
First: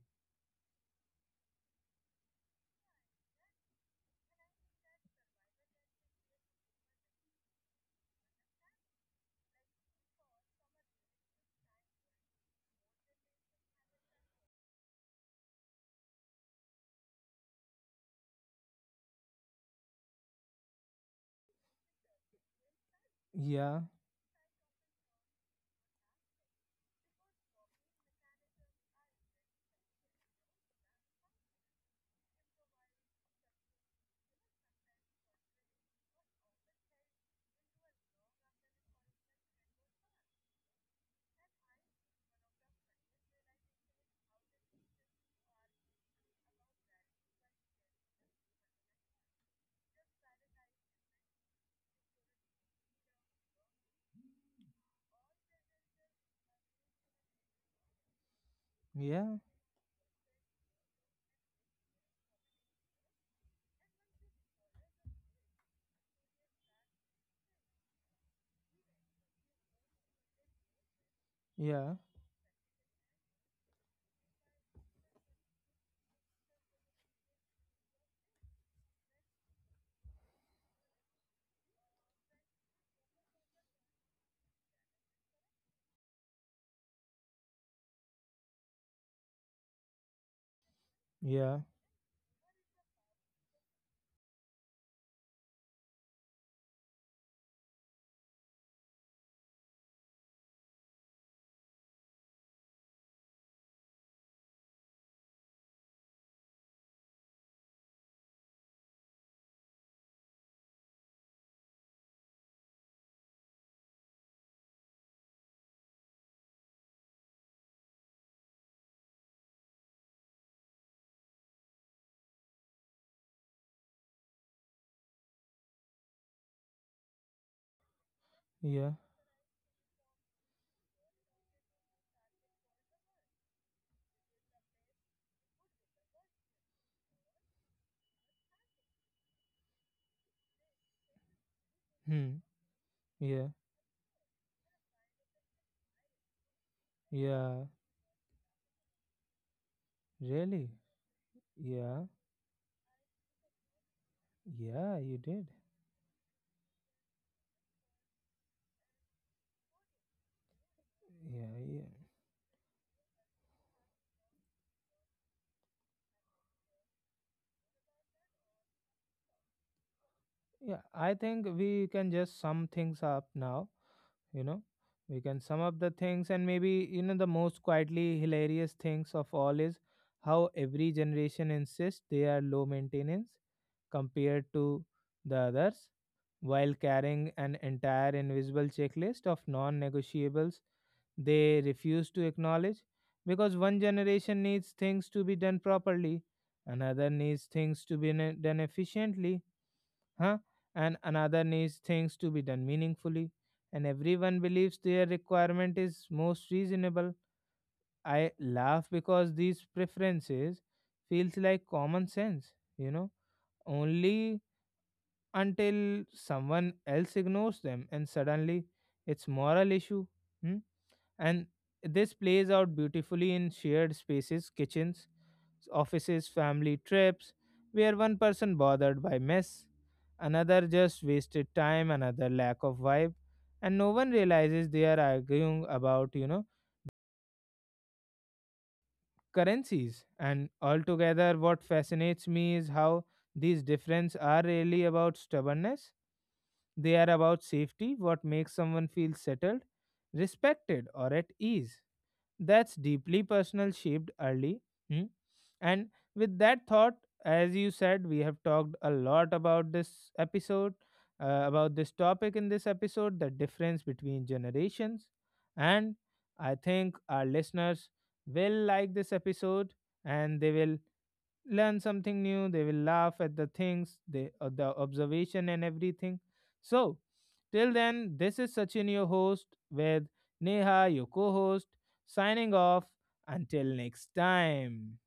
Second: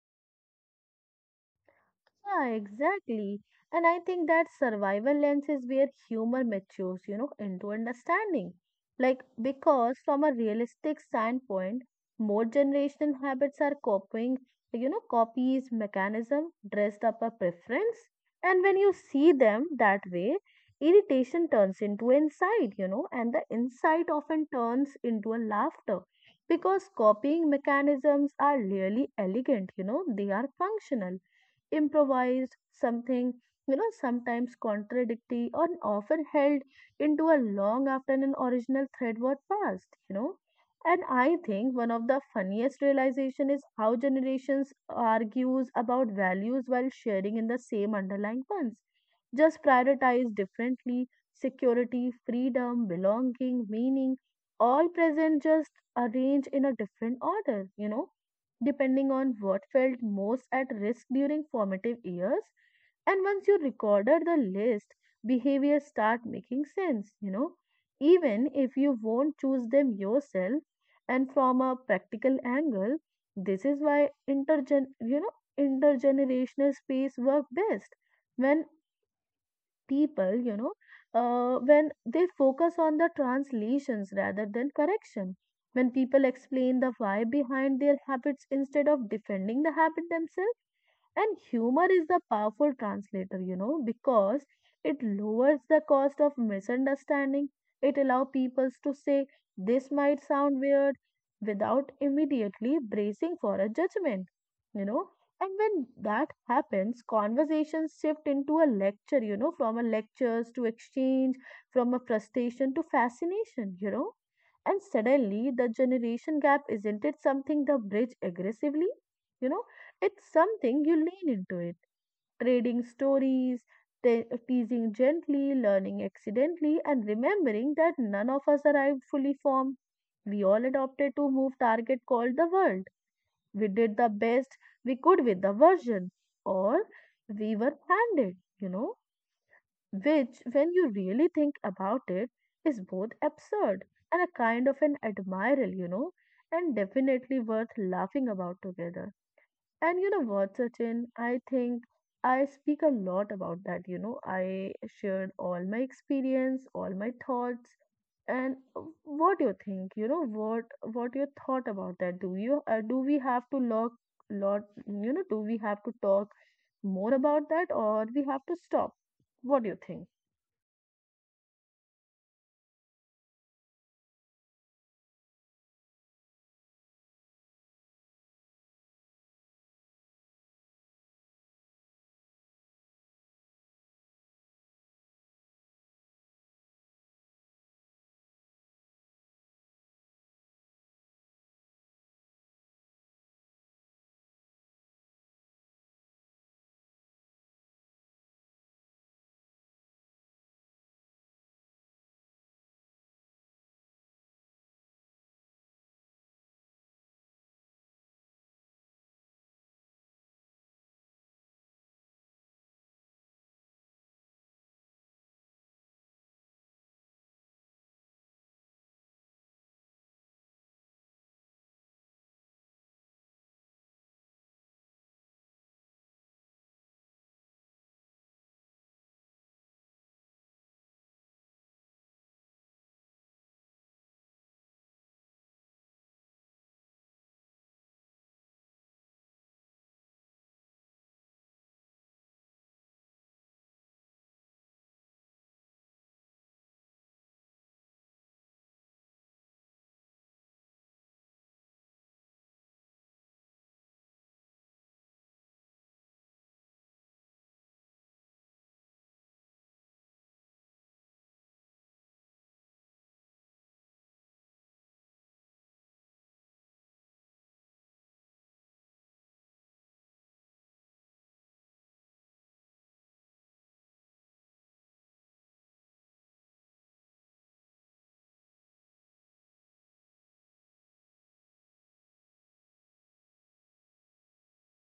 Speaker 2: Yeah, exactly. And I think that survival lens is where humor matures, into understanding. Like, because from a realistic standpoint, more generational habits are copying, copies, mechanism, dressed up a preference. And when you see them that way, irritation turns into insight, and the
Speaker 1: Yeah,
Speaker 2: insight often turns into a laughter. Because copying mechanisms are really elegant, they are functional improvised, something, sometimes contradictory or often held into a long after an original thread was passed, And I think one of the funniest realization is how generations argues about values while sharing in the same underlying ones, just prioritize differently: security, freedom, belonging, meaning, all present, just arranged in a different order, depending
Speaker 1: yeah,
Speaker 2: on what felt most at risk during formative years. And once you recorded the list, behaviors start making sense, even if you won't choose them yourself. And from a
Speaker 1: yeah,
Speaker 2: practical angle, this is why intergenerational space work best when people, when they focus on the translations rather than correction. When people explain the why behind their habits instead of defending the habit themselves, and
Speaker 1: yeah,
Speaker 2: humor is the powerful translator, because it lowers the cost of misunderstanding. It allows people to say, this might sound weird, without immediately bracing for a judgment, you know. And when that happens, conversations shift into a lecture, from a lectures to exchange, from a frustration to fascination, And suddenly, the generation gap isn't it something the bridge aggressively? You know, it's something you lean into it, reading stories, teasing gently, learning accidentally, and remembering that none of us
Speaker 1: yeah,
Speaker 2: arrived fully formed. We all adopted to move target called the world. We did the best we could with the version, or we were handed, which, when you really think about it,
Speaker 1: hmm,
Speaker 2: is both
Speaker 1: yeah,
Speaker 2: absurd and a kind of an admiral, and definitely
Speaker 1: yeah,
Speaker 2: worth laughing about together. And you know what,
Speaker 1: really?
Speaker 2: Sachin? I think
Speaker 1: Yeah,
Speaker 2: I speak a lot about that. You know, I
Speaker 1: yeah, you
Speaker 2: shared
Speaker 1: did.
Speaker 2: all my experience, all my thoughts, and what do you think? You know, what you
Speaker 1: Yeah,
Speaker 2: thought
Speaker 1: yeah.
Speaker 2: about that? Do you do we have to lock lot? You know, do we have to talk more about that, or we have to stop? What do you think?
Speaker 1: Yeah, I think we can just sum things up now. You know, we can sum up the things, and maybe you know the most quietly hilarious things of all is how every generation insists they are low maintenance compared to the others while carrying an entire invisible checklist of non-negotiables they refuse to acknowledge, because one generation needs things to be done properly, another needs things to be done efficiently, huh? And another needs things to be done meaningfully, and everyone believes their requirement is most reasonable. I laugh because these preferences feels like common sense, you know, only until someone else ignores them and suddenly it's moral issue. Hmm? And this plays out beautifully in shared spaces, kitchens, offices, family trips, where one person bothered by mess, another just wasted time, another lack of vibe, and no one realizes they are arguing about, you know, currencies. And altogether, what fascinates me is how these differences are really about stubbornness. They are about safety, what makes someone feel settled, respected, or at ease. That's deeply personal, shaped early. Hmm? And with that thought, as you said, we have talked a lot about this episode, about this topic in this episode, the difference between generations. And I think our listeners will like this episode and they will learn something new, they will laugh at the things they the observation and everything. So till then, this is Sachin your host with Neha your co-host, signing off until next time.